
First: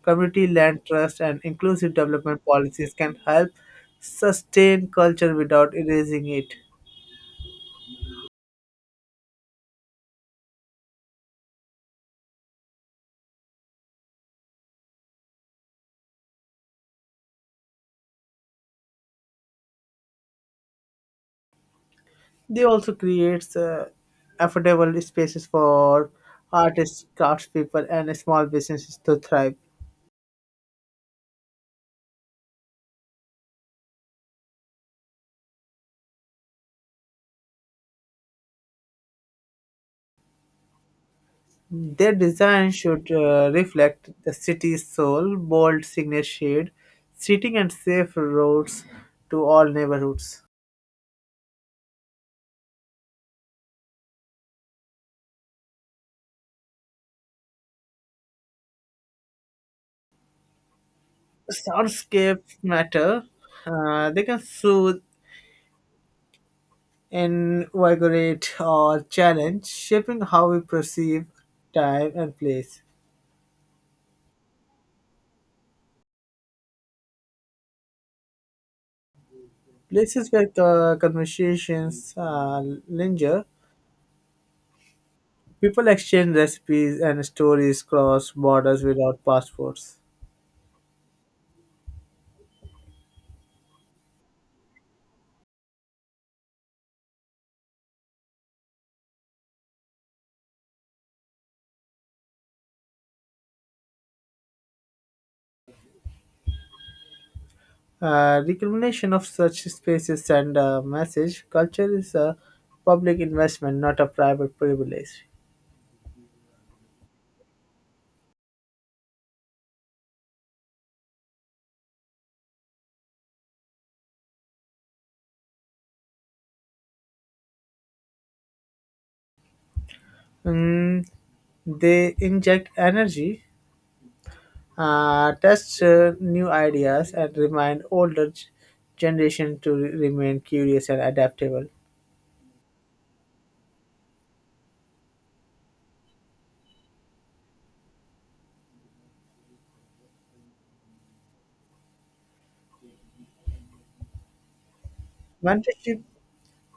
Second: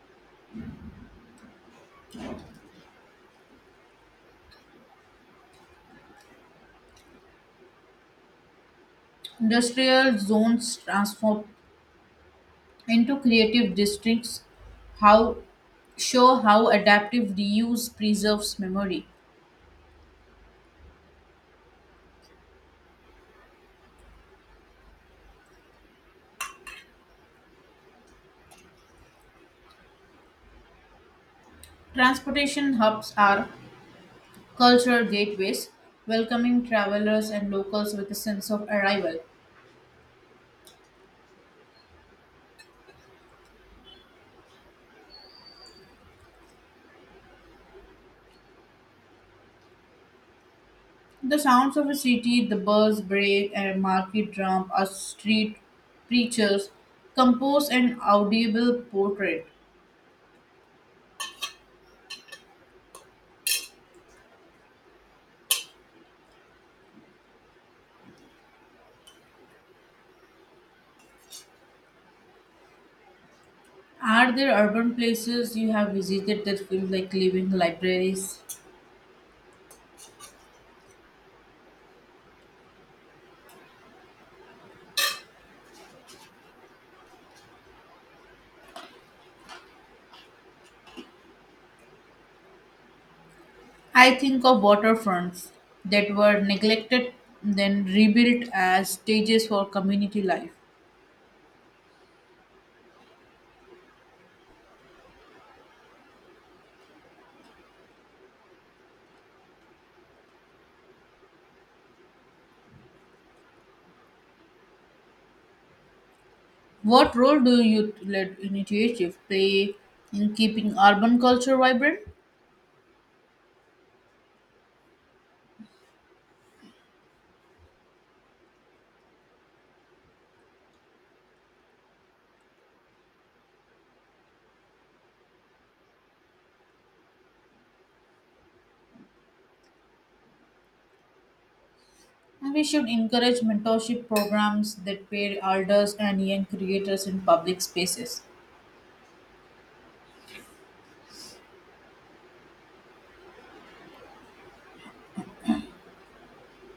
[SPEAKER 2] community land trust, and inclusive development policies can help sustain culture without erasing it.
[SPEAKER 1] Industrial zones transform into creative districts how show how adaptive reuse preserves memory.
[SPEAKER 2] They also create affordable spaces for artists, craftspeople, and small businesses to thrive.
[SPEAKER 1] Transportation hubs are cultural gateways, welcoming travelers and locals with a sense of arrival.
[SPEAKER 2] Their design should reflect the city's soul, bold signage shade, seating and safe roads to all neighborhoods.
[SPEAKER 1] The sounds of a city, the buzz, brake, and market drum are street preachers, compose an audible portrait.
[SPEAKER 2] Soundscapes matter. They can soothe, invigorate, or challenge, shaping how we perceive time and place.
[SPEAKER 1] Are there urban places you have visited that feel like living libraries?
[SPEAKER 2] Places where conversations linger, people exchange recipes and stories cross borders without passports.
[SPEAKER 1] I think of waterfronts that were neglected, then rebuilt as stages for community life.
[SPEAKER 2] Recognition of such spaces send a message. Culture is a public investment, not a private privilege.
[SPEAKER 1] What role do youth-led initiatives play in keeping urban culture vibrant?
[SPEAKER 2] Mm, they inject energy, test new ideas, and remind older generation to remain curious and adaptable.
[SPEAKER 1] We should encourage mentorship programs that pair elders and young creators in public spaces.
[SPEAKER 2] Mentorship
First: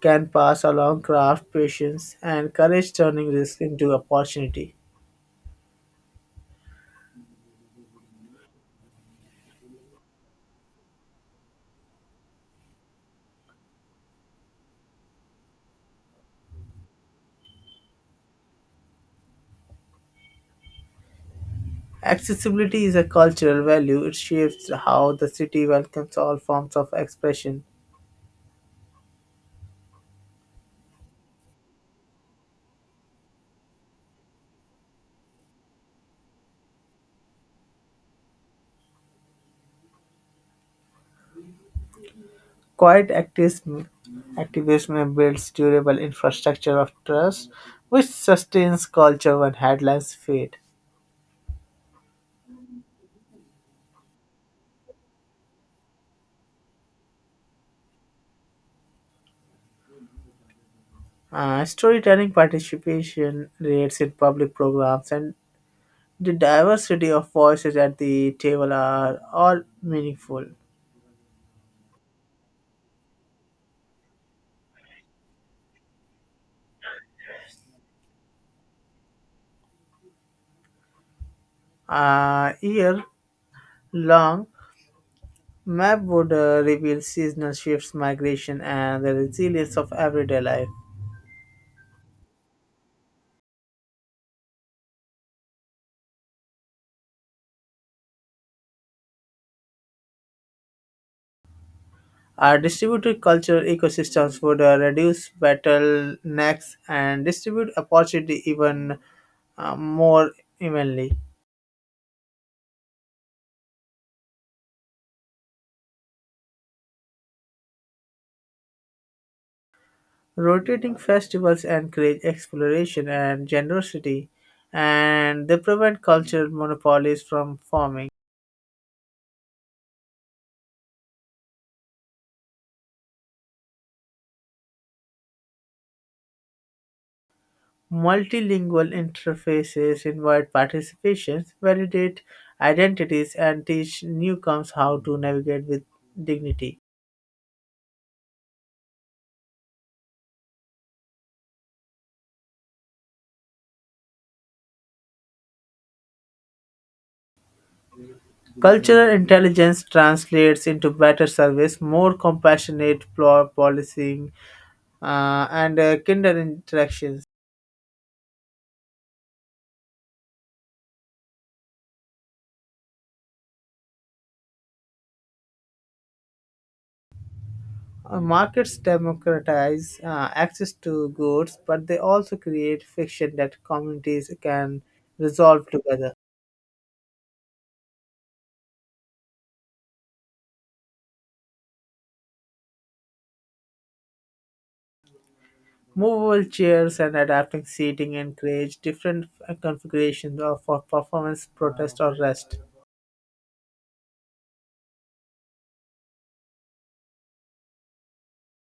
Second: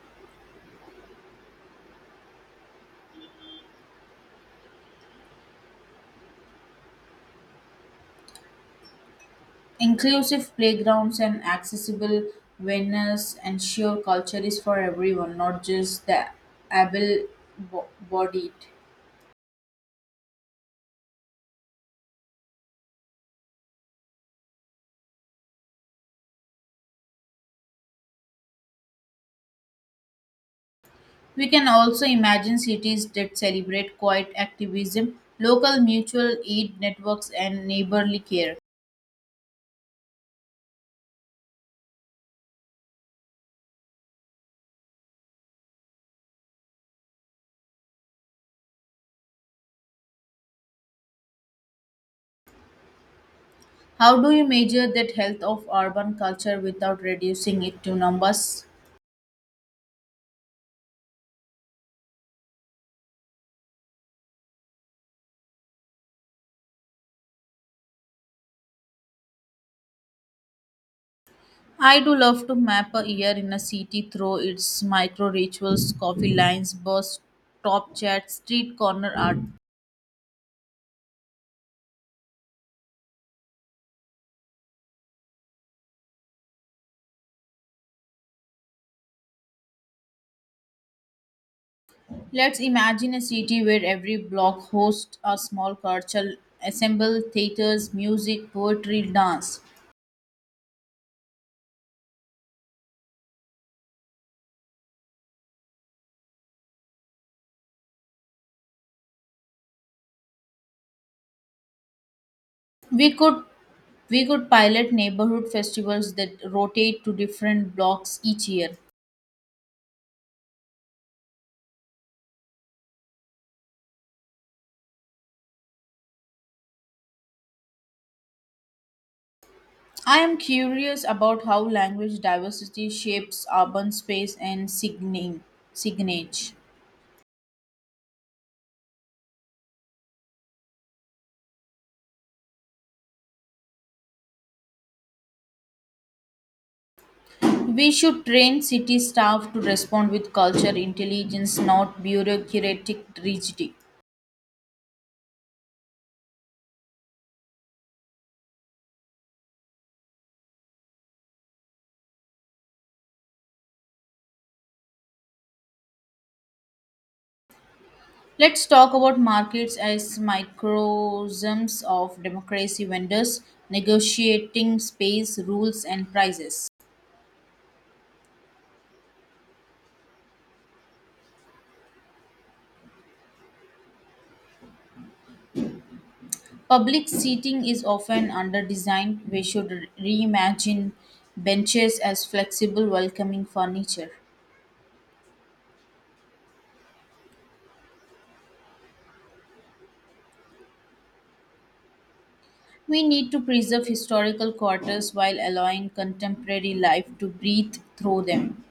[SPEAKER 2] can pass along craft, patience, and courage, turning risk into opportunity.
[SPEAKER 1] Inclusive playgrounds and accessible venues ensure culture is for everyone, not just the able-bodied.
[SPEAKER 2] Accessibility is a cultural value. It shapes how the city welcomes all forms of expression.
[SPEAKER 1] We can also imagine cities that celebrate quiet activism, local mutual aid networks, and neighborly care.
[SPEAKER 2] Quiet activism builds durable infrastructure of trust, which sustains culture when headlines fade.
[SPEAKER 1] How do you measure that health of urban culture without reducing it to numbers?
[SPEAKER 2] Storytelling participation rates in public programs and the diversity of voices at the table are all meaningful.
[SPEAKER 1] I do love to map a year in a city through its micro rituals, coffee lines, bus stop chats, street corner art.
[SPEAKER 2] A year long map would reveal seasonal shifts, migration, and the resilience of everyday life.
[SPEAKER 1] Let's imagine a city where every block hosts a small cultural assemble, theaters, music, poetry, dance.
[SPEAKER 2] Our distributed cultural ecosystems would reduce bottlenecks and distribute opportunity even more evenly.
[SPEAKER 1] We could we could pilot neighborhood festivals that rotate to different blocks each year.
[SPEAKER 2] Rotating festivals encourage exploration and generosity, and they prevent cultural monopolies from forming.
[SPEAKER 1] I am curious about how language diversity shapes urban space and signage.
[SPEAKER 2] Multilingual interfaces invite participations, validate identities, and teach newcomers how to navigate with dignity.
[SPEAKER 1] We should train city staff to respond with culture intelligence, not bureaucratic rigidity.
[SPEAKER 2] Cultural intelligence translates into better service, more compassionate policing, and kinder interactions.
[SPEAKER 1] Let's talk about markets as microcosms of democracy vendors negotiating space rules and prices.
[SPEAKER 2] Markets democratize access to goods, but they also create friction that communities can resolve together.
[SPEAKER 1] Public seating is often underdesigned. We should reimagine benches as flexible, welcoming furniture.
[SPEAKER 2] Movable chairs and adapting seating encourage different configurations for performance, protest, or rest.
[SPEAKER 1] We need to preserve historical quarters while allowing contemporary life to breathe through them.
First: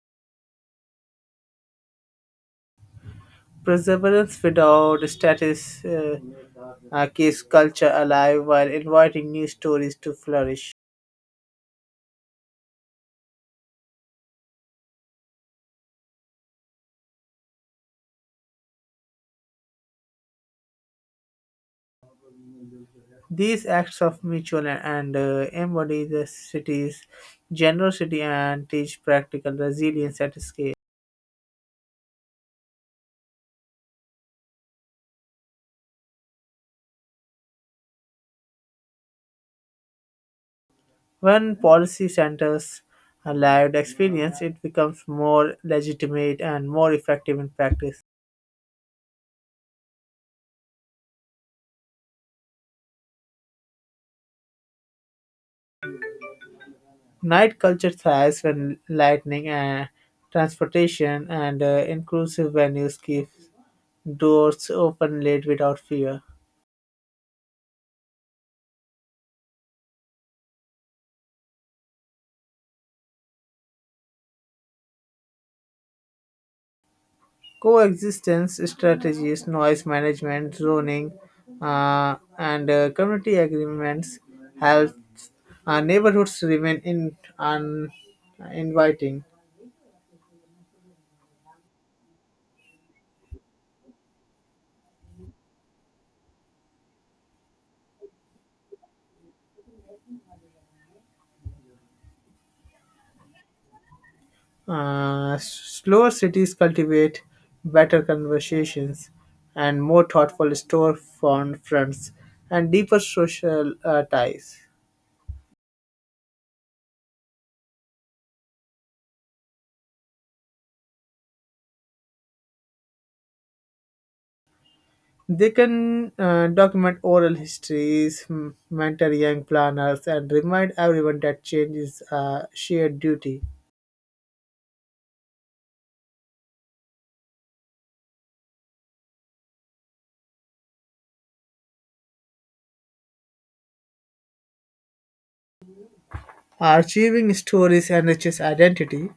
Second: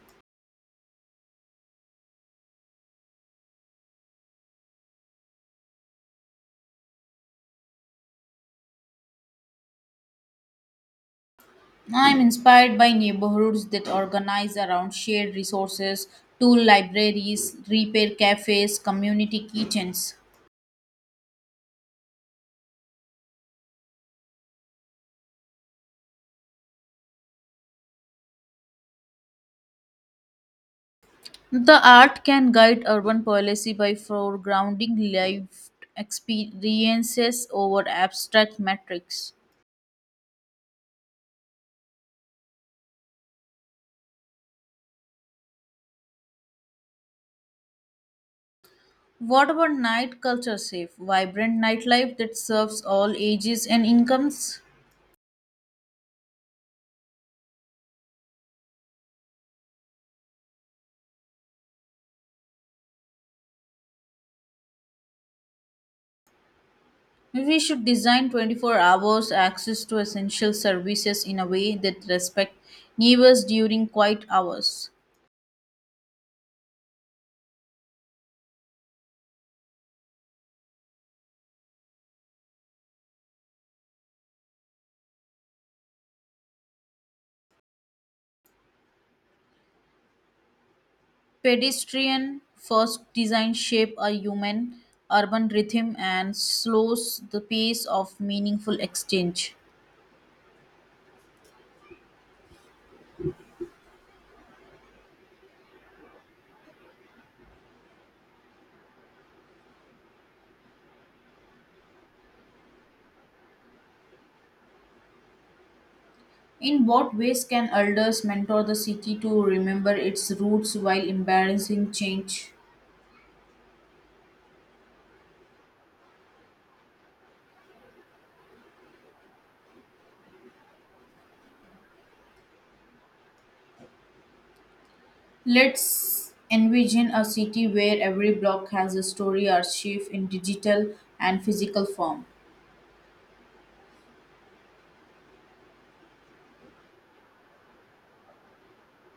[SPEAKER 2] Perseverance without status keeps culture alive while inviting new stories to flourish.
[SPEAKER 1] I'm inspired by neighborhoods that organize around shared resources, tool libraries, repair cafes, community kitchens.
[SPEAKER 2] These acts of mutual and embody the city's generosity and teach practical resilience at scale.
[SPEAKER 1] The art can guide urban policy by foregrounding lived experiences over abstract metrics.
[SPEAKER 2] When policy centers a lived experience, it becomes more legitimate and more effective in practice.
[SPEAKER 1] What about night culture safe, vibrant nightlife that serves all ages and incomes?
[SPEAKER 2] Night culture thrives when lightning and transportation and inclusive venues keeps doors open late without fear.
[SPEAKER 1] Maybe we should design 24 hours access to essential services in a way that respect neighbors during quiet hours.
[SPEAKER 2] Coexistence strategies, noise management, zoning, and community agreements help neighborhoods remain in, inviting.
[SPEAKER 1] Pedestrian first design shape a human urban rhythm and slows the pace of meaningful exchange.
[SPEAKER 2] Slower cities cultivate better conversations and more thoughtful storefront fronts and deeper social ties.
[SPEAKER 1] In what ways can elders mentor the city to remember its roots while embracing change?
[SPEAKER 2] They can document oral histories, mentor young planners, and remind everyone that change is a shared duty.
[SPEAKER 1] Let's envision a city where every block has a story archive in digital and physical form.
[SPEAKER 2] Archiving stories enriches identity,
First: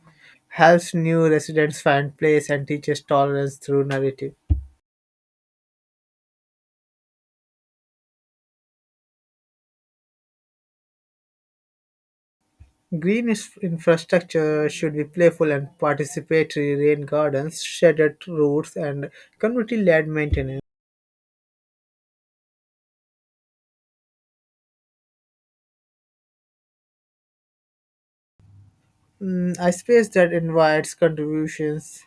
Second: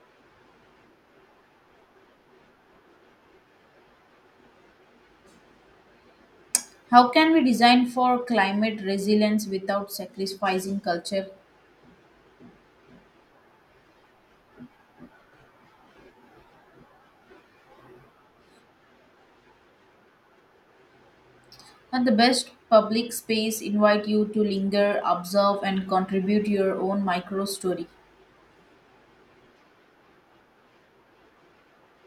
[SPEAKER 2] helps new residents find place, and teaches tolerance through narrative.
[SPEAKER 1] How can we design for climate resilience without sacrificing culture?
[SPEAKER 2] Green infrastructure should be playful and participatory. Rain gardens, shaded routes, and community-led maintenance.
[SPEAKER 1] And the best public space invite you to linger, observe, and contribute your own micro story.
[SPEAKER 2] Mm, a space that invites contributions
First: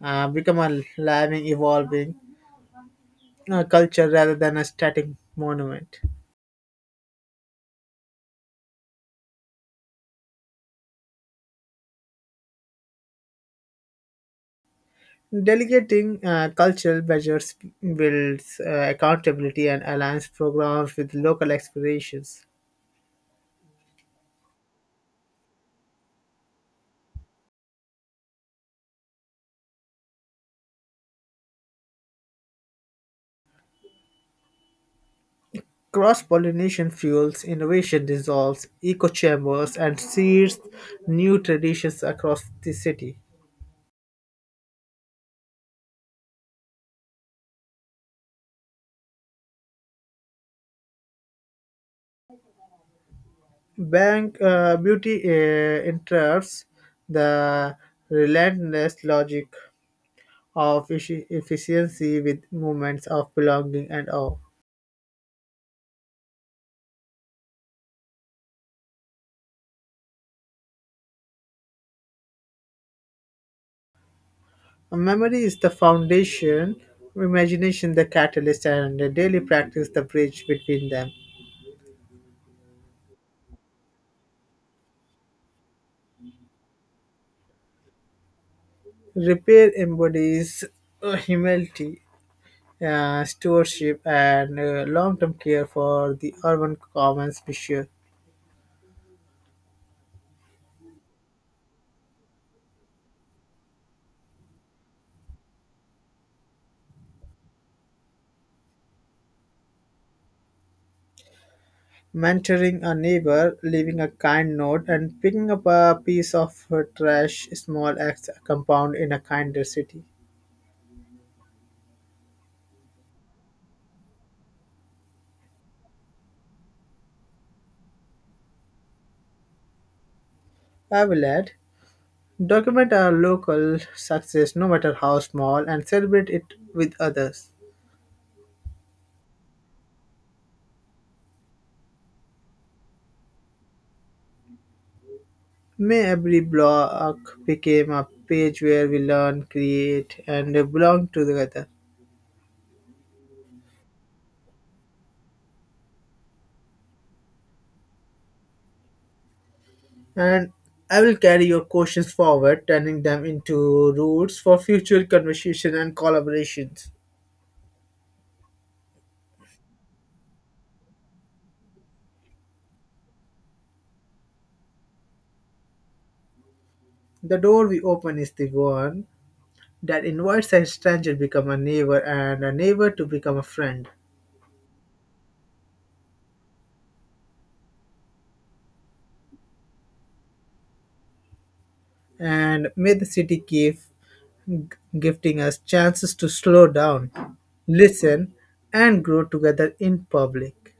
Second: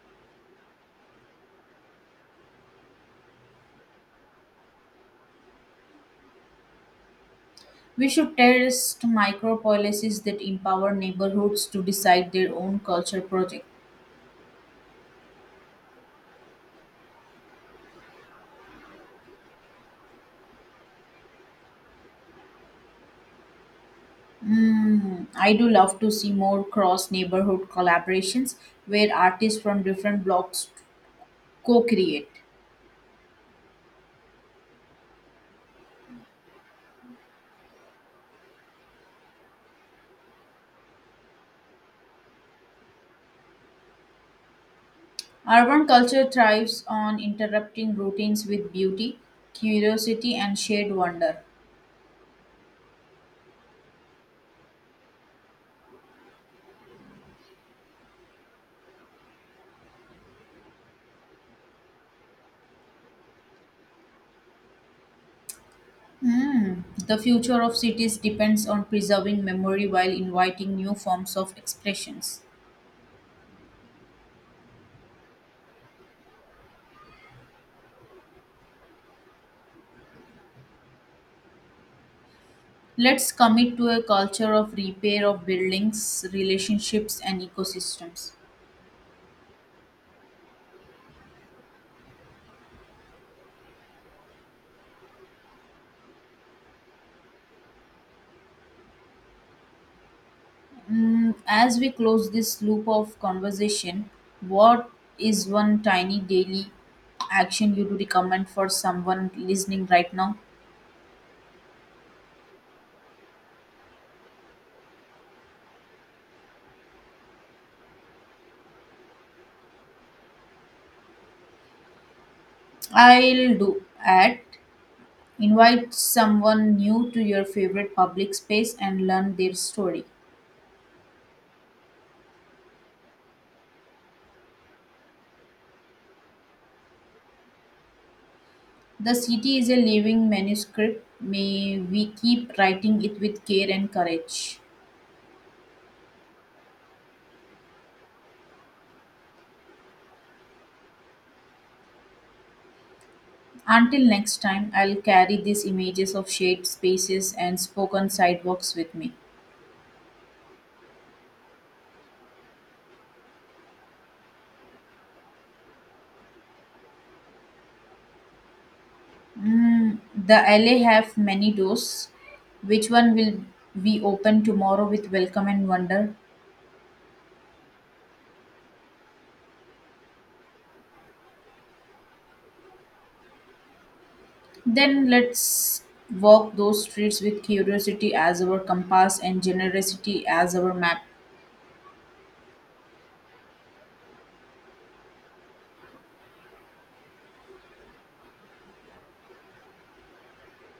[SPEAKER 2] become a living, evolving culture rather than a static monument.
[SPEAKER 1] We should test micro policies that empower neighborhoods to decide their own culture project.
[SPEAKER 2] Delegating cultural measures builds accountability and aligns programs with local aspirations.
[SPEAKER 1] I do love to see more cross neighborhood collaborations where artists from different blocks co create.
[SPEAKER 2] Cross pollination fuels innovation, dissolves echo chambers, and seeds new traditions across the city.
[SPEAKER 1] Urban culture thrives on interrupting routines with beauty, curiosity, and shared wonder.
[SPEAKER 2] Bank beauty interrupts the relentless logic of efficiency with movements of belonging and awe.
[SPEAKER 1] Hmm. The future of cities depends on preserving memory while inviting new forms of expressions.
[SPEAKER 2] A memory is the foundation, imagination the catalyst, and a daily practice the bridge between them.
[SPEAKER 1] Let's commit to a culture of repair of buildings, relationships, and ecosystems.
[SPEAKER 2] Repair embodies humility, stewardship, and long term care for the urban commons issue.
[SPEAKER 1] As we close this loop of conversation, what is one tiny daily action you would recommend for someone listening right now?
[SPEAKER 2] Mentoring a neighbor, leaving a kind note, and picking up a piece of trash, small acts compound in a kinder city.
[SPEAKER 1] I'll do at Invite someone new to your favorite public space and learn their story.
[SPEAKER 2] I will add document our local success, no matter how small, and celebrate it with others.
[SPEAKER 1] The city is a living manuscript. May we keep writing it with care and courage.
[SPEAKER 2] May every block became a page where we learn, create, and belong together.
[SPEAKER 1] Until next time, I'll carry these images of shade spaces and spoken sidewalks with me.
[SPEAKER 2] And I will carry your questions forward, turning them into routes for future conversation and collaborations.
[SPEAKER 1] The LA have many doors. Which one will we open tomorrow with welcome and wonder?
[SPEAKER 2] The door we open is the one that invites a stranger to become a neighbor and a neighbor to become a friend.
[SPEAKER 1] Then let's walk those streets with curiosity as our compass and generosity as our map.
[SPEAKER 2] And may the city keep gifting us chances to slow down, listen, and grow together in public.